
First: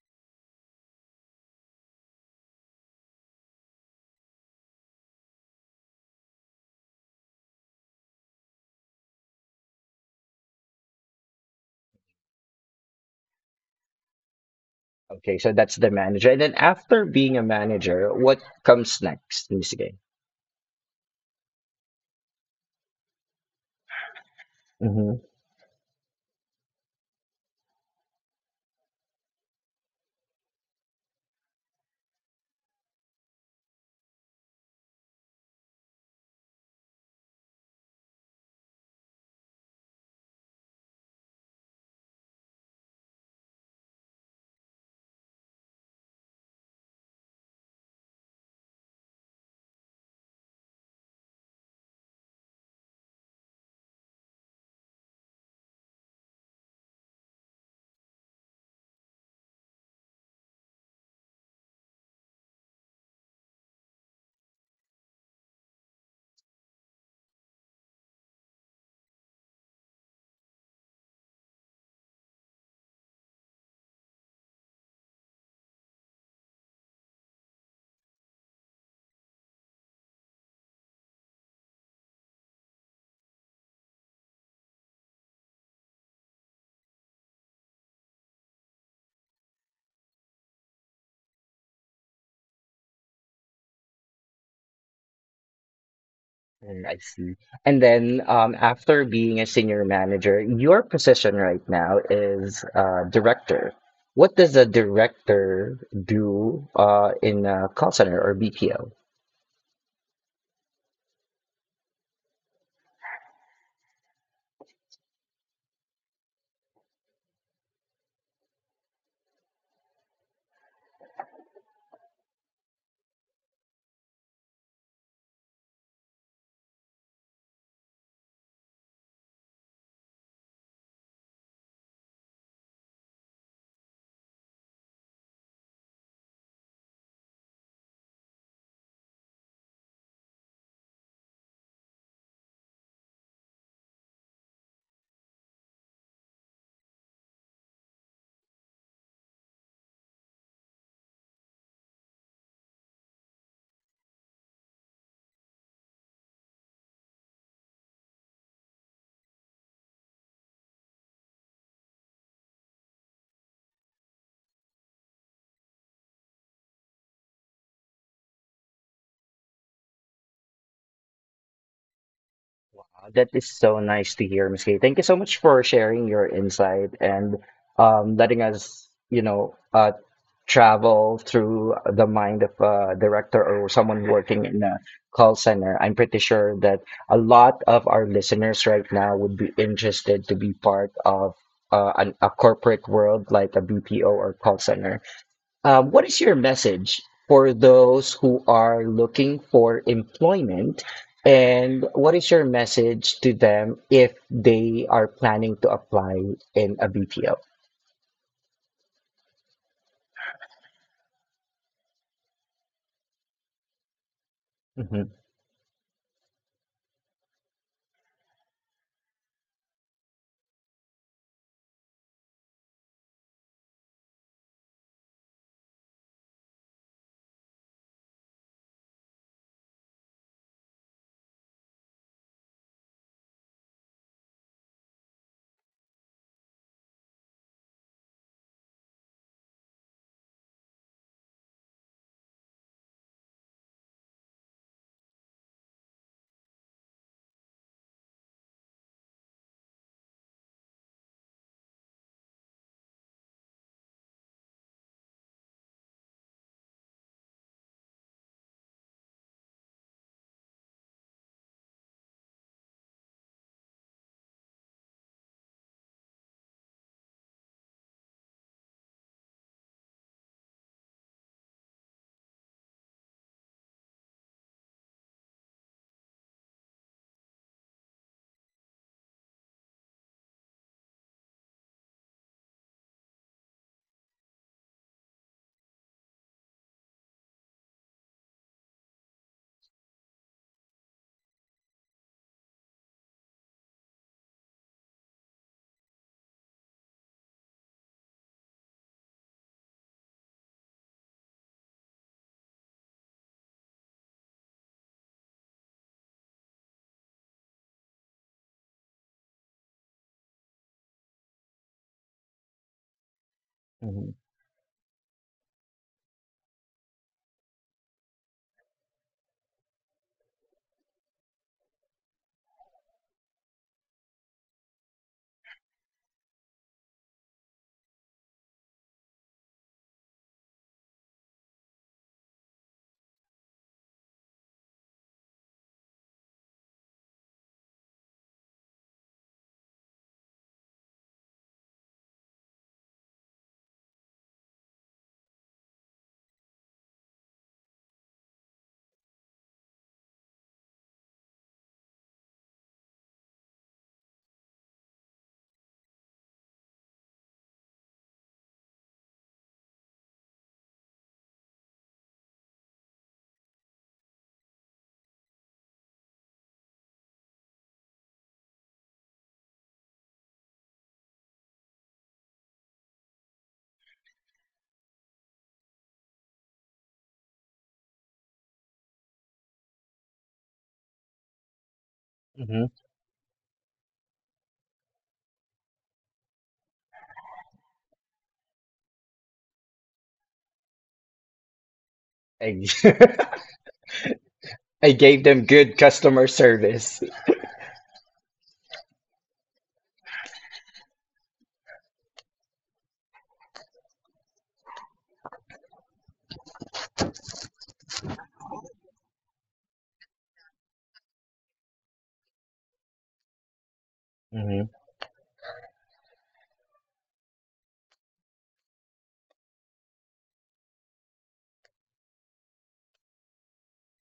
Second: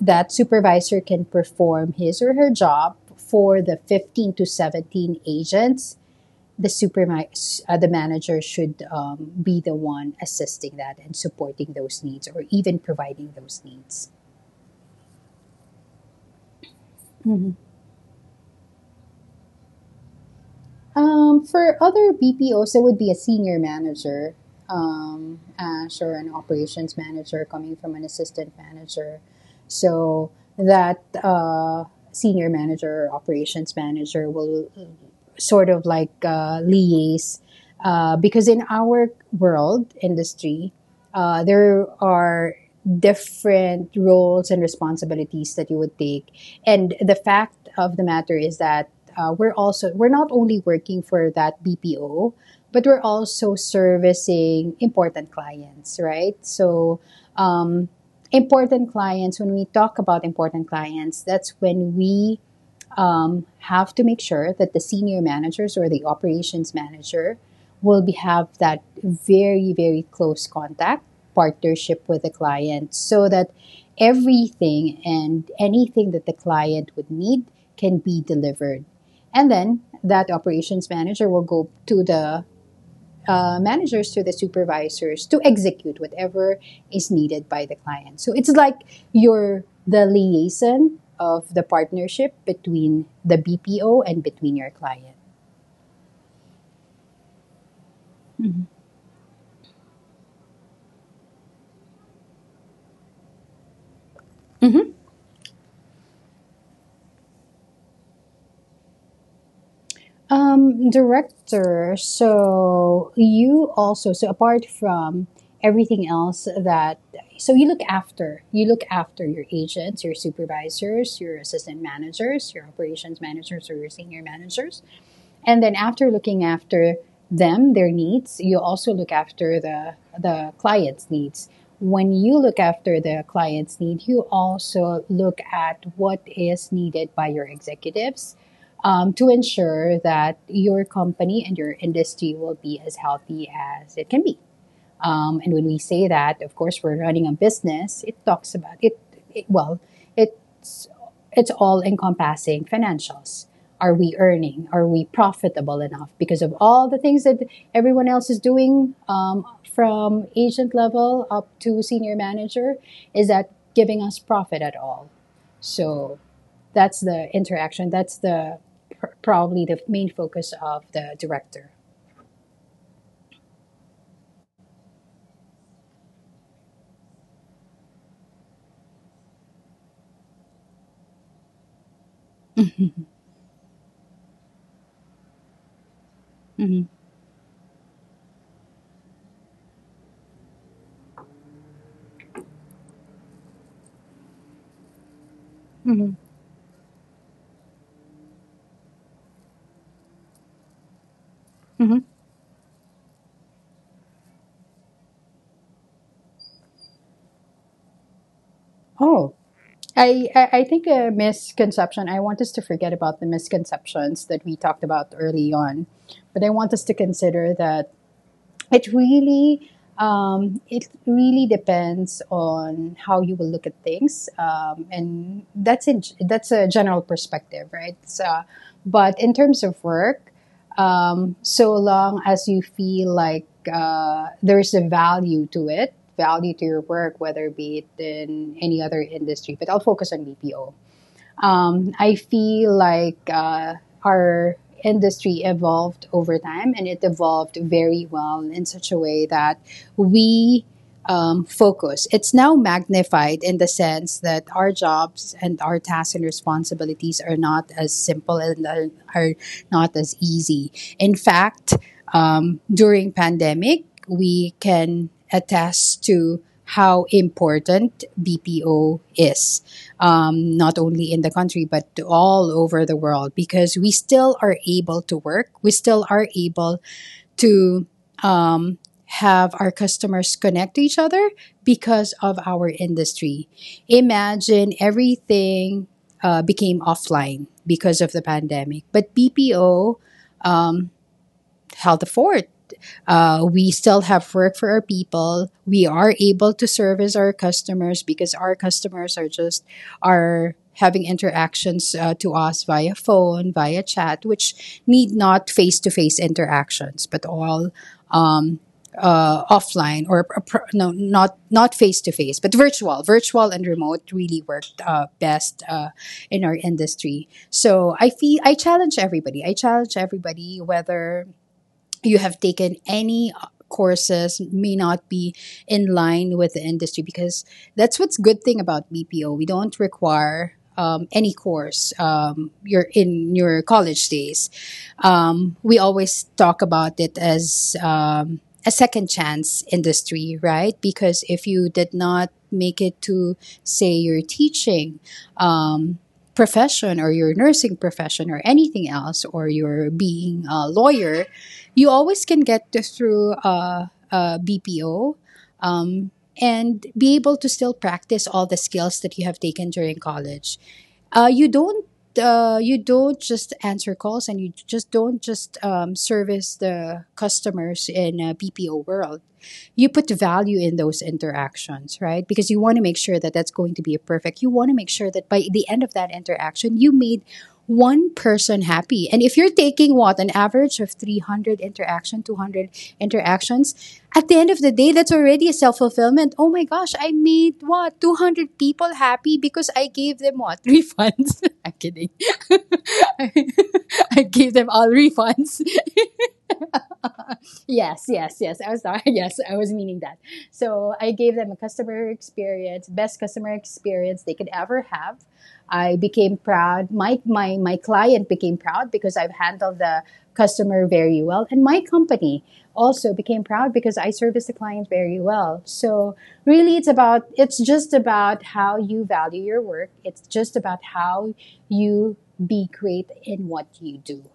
Speaker 2: that supervisor can perform his or her job for the fifteen to seventeen agents the supermi- uh, the manager should um, be the one assisting that and supporting those needs, or even providing those needs.
Speaker 1: Okay, so that's the manager. And then after being a
Speaker 2: Mm-hmm.
Speaker 1: manager, what comes next, Miss Gay?
Speaker 2: Um, for other bpos, it would be a senior manager,
Speaker 1: Mm-hmm.
Speaker 2: um, ash, or an operations manager, coming from an assistant manager. So that uh, senior manager or operations manager will sort of like uh, liaise, uh, because in our world industry, uh, there are different roles and responsibilities that you would take, and the fact of the matter is that uh, we're also we're not only working for that B P O, but we're also servicing important clients, right? So. Um, Important clients, when we talk about important clients, that's when we um, have to make sure that the senior managers or the operations manager will be, have that very, very close contact, partnership with the client, so that everything and anything that the client would need can be delivered, and then that operations manager will go to the uh, managers, to the supervisors, to execute whatever is needed by the client. So it's like you're the liaison of the partnership between the B P O and between your client.
Speaker 1: I see. And then
Speaker 2: Mm-hmm.
Speaker 1: um, after being a senior manager, your position right now is uh, director. What does
Speaker 2: Mm-hmm.
Speaker 1: a director do uh, in a call center or B P O?
Speaker 2: Um, director, so you also, so apart from everything else that, so you look after, you look after your agents, your supervisors, your assistant managers, your operations managers, or your senior managers. And then after looking after them, their needs, you also look after the the client's needs. When you look after the client's need, you also look at what is needed by your executives, um, to ensure that your company and your industry will be as healthy as it can be. Um, and when we say that, of course, we're running a business. It talks about it. it well, it's it's all encompassing, financials. Are we earning? Are we profitable enough? Because of all the things that everyone else is doing, um, from agent level up to senior manager, is that giving us profit at all? So that's the interaction. That's the pr- probably the main focus of the director.
Speaker 1: That is so nice to hear, Miss Kay. Thank you so much for sharing your insight and, um, letting us, you know, uh, travel through the mind of a director or someone working in a call center. I'm pretty
Speaker 2: Mm-hmm.
Speaker 1: sure that a lot of our listeners right now would be interested to be part of uh, an, a corporate world like a B P O or call center. Uh,
Speaker 2: Mm-hmm.
Speaker 1: what is your message for those who are looking for employment?
Speaker 2: Mm-hmm.
Speaker 1: And what is your message to them if they are planning to apply in a B P O?
Speaker 2: Oh, I, I I think a misconception. I want us to forget about the misconceptions that we talked about
Speaker 1: hmm
Speaker 2: early on, but I want us to consider that it really, um, it really depends on how you will look at things, um, and that's in, that's a general perspective, right? So, but in terms of work, um, so long as you feel like uh, there's a value to it, value to your work, whether be it in any other industry, but I'll focus on bpo. um, I feel like uh, our industry evolved over time, and it evolved very well, in such a way that we, um, focus. It's now magnified, in the sense that our jobs and our tasks and responsibilities are not as simple, and are- are not as easy. In fact, um, during pandemic, we can attest to how important B P O is, um, not only in the country but all over the world, because we still are able to work. We still are able to um, have our customers connect to each other because of our industry. Imagine everything uh, became offline because of the pandemic, but B P O, um, held the fort. Uh, we still have work for our people. We are able to service our customers, because our customers are just are having interactions uh, to us via phone, via chat, which need not face to face interactions, but all, um, uh, offline or a pro- no, not not face to face, but virtual, virtual and remote
Speaker 1: hmm
Speaker 2: really worked uh, best uh, in our industry. So I feel I challenge everybody. I challenge everybody, whether you have taken any courses, may not be in line with the industry, because that's what's good thing about B P O. We don't require um, any course, um, you're in your college days. Um, we always talk about it as um, a second chance industry, right? Because if you did not make it to say your teaching um, profession, or your nursing profession, or anything else, or your being a lawyer, you always can get to, through uh, uh, B P O, um, and be able to still practice all the skills that you have taken during college. Uh, you don't uh, you don't just answer calls, and you just don't just um, service the customers in a B P O world. You put value in those interactions, right? Because you want to make sure that that's going to be a perfect. You want to make sure that by the end of that interaction, you made one person happy. And if you're taking what, an average of three hundred interaction, two hundred
Speaker 1: hmm
Speaker 2: interactions, at the end of the day, that's already a self fulfillment. Oh my gosh, I made what? two hundred people happy, because I gave them what? Refunds. I'm kidding.
Speaker 1: I,
Speaker 2: I, I gave them all
Speaker 1: I gave
Speaker 2: refunds.
Speaker 1: them good customer service.
Speaker 2: Yes, yes, yes. I was sorry. Yes, I was meaning that. So I gave them a customer experience, best customer experience they could ever have. I became proud. My my my client became proud, because I've handled the customer very well, and my company also became proud, because I service the
Speaker 1: hmm
Speaker 2: client very well. So really, it's about it's just about how you value your work. It's just about how you be great in what you do.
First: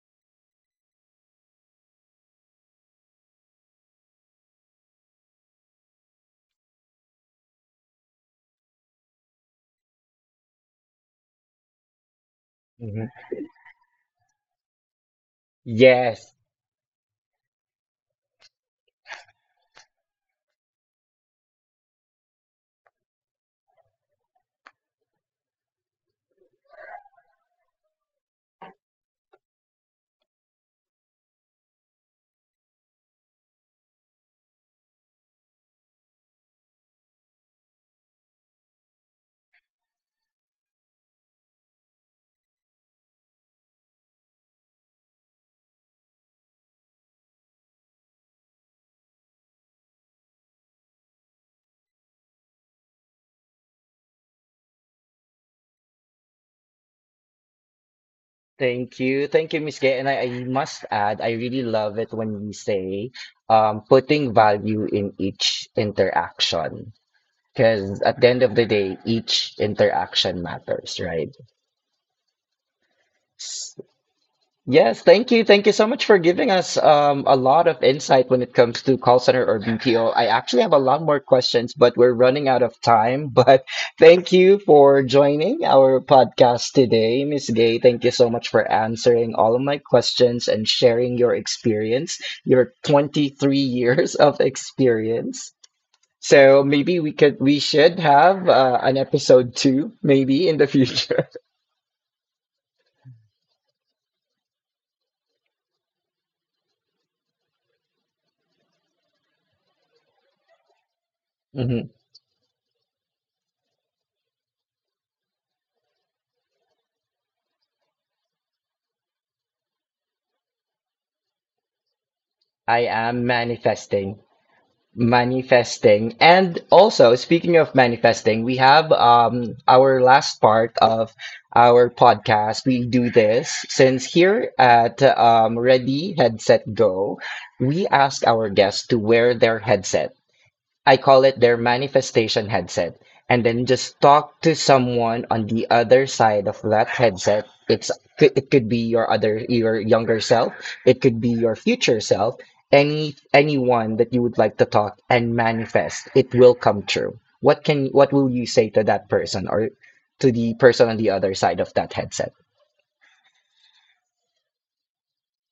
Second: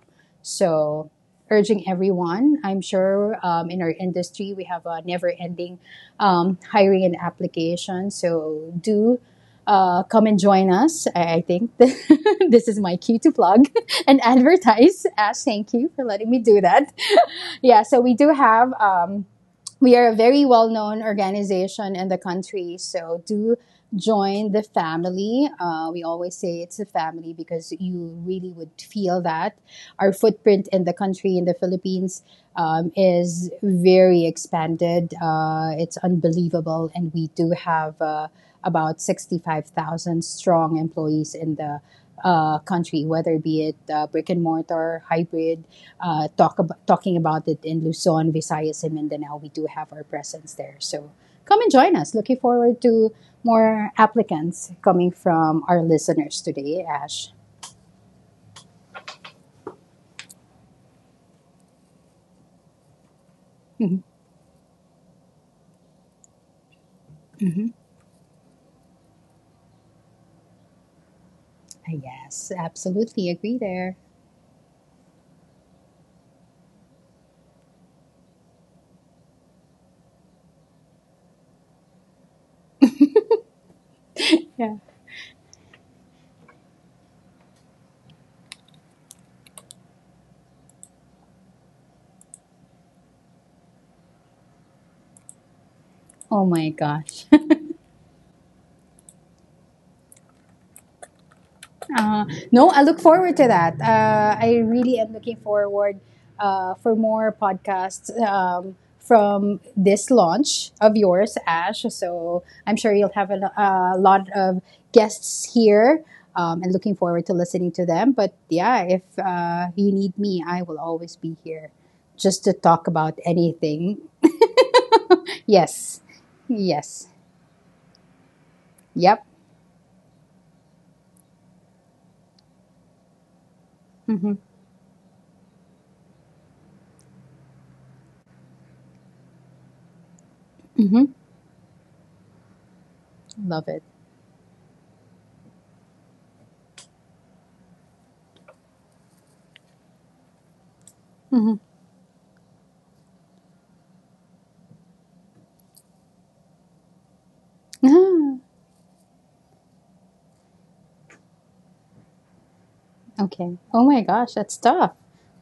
Speaker 2: So, urging everyone, I'm sure um, in our industry we have a never ending um, hiring and application. So, do uh, come and join us. I, I think, this is my
Speaker 1: hmm
Speaker 2: cue to plug and advertise. Ash, thank you for letting
Speaker 1: Yes,
Speaker 2: me do that. yeah, so we do have. Um, we are a very well known organization in the country, so do join the family. Uh, we always say it's a family, because you really would feel that. Our footprint in the country, in the Philippines, um, is very expanded. Uh, it's unbelievable, and we do have. Uh, about sixty-five thousand strong employees in the uh, country, whether be it uh, brick and mortar, hybrid, uh, talk ab- talking about it in Luzon, Visayas, and Mindanao. We do have our presence there. So come and join us. Looking forward to more applicants coming from our listeners today, Ash.
Speaker 1: thank you. Thank you, Miss Gay. And I, I must add, I really love it when we say, um,
Speaker 2: Mm-hmm.
Speaker 1: putting value in each interaction.
Speaker 2: Mm-hmm.
Speaker 1: Because at the end of the day, each interaction matters, right?
Speaker 2: Yes, absolutely agree
Speaker 1: S-
Speaker 2: there.
Speaker 1: Yes, thank you. Thank you so much for giving us, um, a lot of insight when it comes to call center or B P O. I actually have a lot more questions, but we're running out of time. But thank you
Speaker 2: Yeah.
Speaker 1: for joining our podcast today, Miss Gay. Thank you so much for answering all of my questions and sharing your experience, your twenty-three years of experience.
Speaker 2: Oh
Speaker 1: So
Speaker 2: my
Speaker 1: maybe we could
Speaker 2: gosh.
Speaker 1: we should have uh, an episode two maybe in the future.
Speaker 2: Uh, no, I look forward to that. Uh, I really am looking forward uh, for more podcasts, um, from this launch of yours,
Speaker 1: Mhm.
Speaker 2: Ash. So I'm sure you'll have a, lo- a lot of guests here, um, and looking forward to listening to them. But yeah, if uh, you need me, I will always be here, just to
Speaker 1: I
Speaker 2: talk about
Speaker 1: am
Speaker 2: anything.
Speaker 1: manifesting,
Speaker 2: Yes.
Speaker 1: manifesting, and
Speaker 2: Yes.
Speaker 1: also speaking of manifesting, we have
Speaker 2: Yep.
Speaker 1: um our last part of our podcast. We do this since
Speaker 2: Mm-hmm.
Speaker 1: here at um Ready Headset Go, we ask our guests to wear their headset. I
Speaker 2: Mm-hmm.
Speaker 1: call it their manifestation headset. And then
Speaker 2: Love it.
Speaker 1: just talk to someone on the other side of that headset. It's it could be your other your younger self. It could be your future self. Any anyone that you would like to talk and manifest, it will come true. What can what will you
Speaker 2: Mm-hmm.
Speaker 1: say to that person or to the person on the other side of that headset?
Speaker 2: Okay. Oh my gosh, that's tough.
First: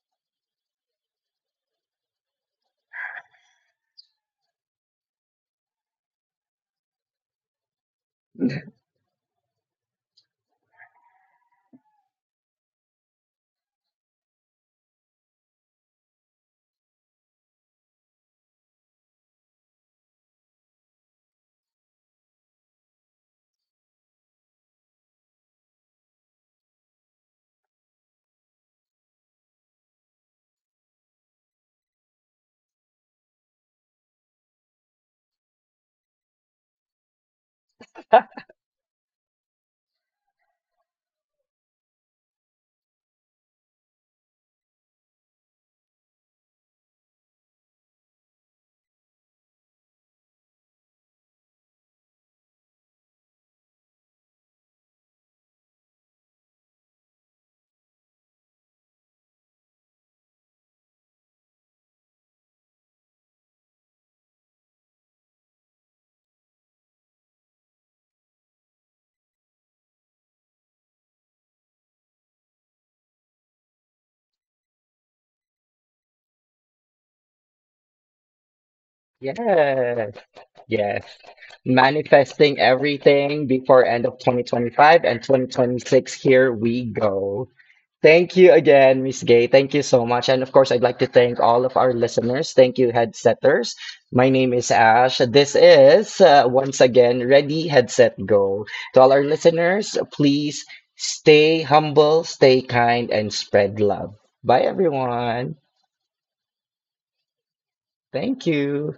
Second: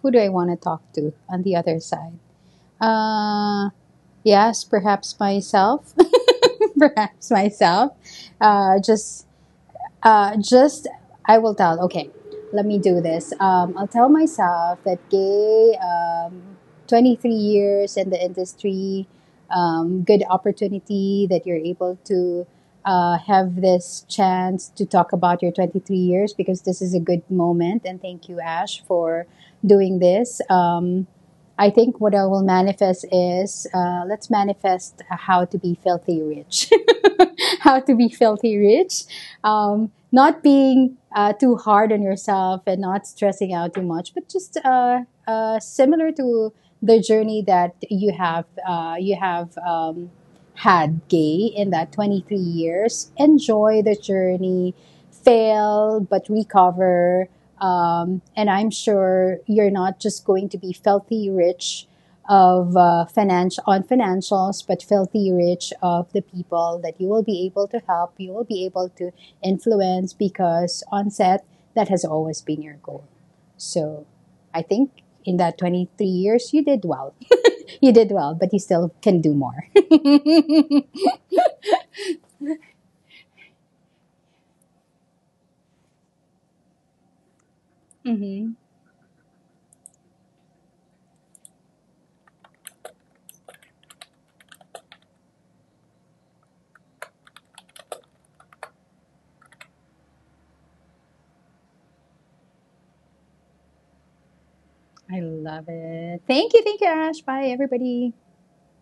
Speaker 2: Who do I want to talk to on the other side? Uh, yes, perhaps myself. perhaps myself. Uh, just uh, just I will tell. Okay, let me do this. Um, I'll tell myself that gay, um, twenty three years in the industry, um, good opportunity that you're able to uh, have this chance to talk about your twenty three years, because this is a good moment. And thank you, Ash, for doing this. Um, I think what I will manifest is uh, let's manifest how to be filthy rich. how to be filthy rich. Um, not being uh, too hard on yourself, and not stressing out too much, but just uh, uh, similar to the journey that you have uh, you have um, had, Gay, in that twenty-three years. Enjoy the journey, fail but recover. Um, and I'm sure you're not just going to be filthy rich of uh, finance on financials, but filthy rich of the people that you will be able to help, you will be able to influence, because on set, that has always been your goal. So I think in that twenty-three years you did well. You did well, but you still can
Speaker 1: Yes,
Speaker 2: do more.
Speaker 1: yes. Manifesting everything before end of twenty twenty-five and twenty twenty-six. Here we go. Thank you
Speaker 2: hmm
Speaker 1: again, Miss Gay. Thank you so much. And of course, I'd like to thank all of our listeners. Thank you, headsetters. My name is Ash. This is uh, once again Ready Headset Go. To all our listeners, please stay humble, stay kind, and spread love. Bye,
Speaker 2: I
Speaker 1: everyone.
Speaker 2: love it. Thank you, thank you, Ash. Bye, everybody.
Speaker 1: Thank you.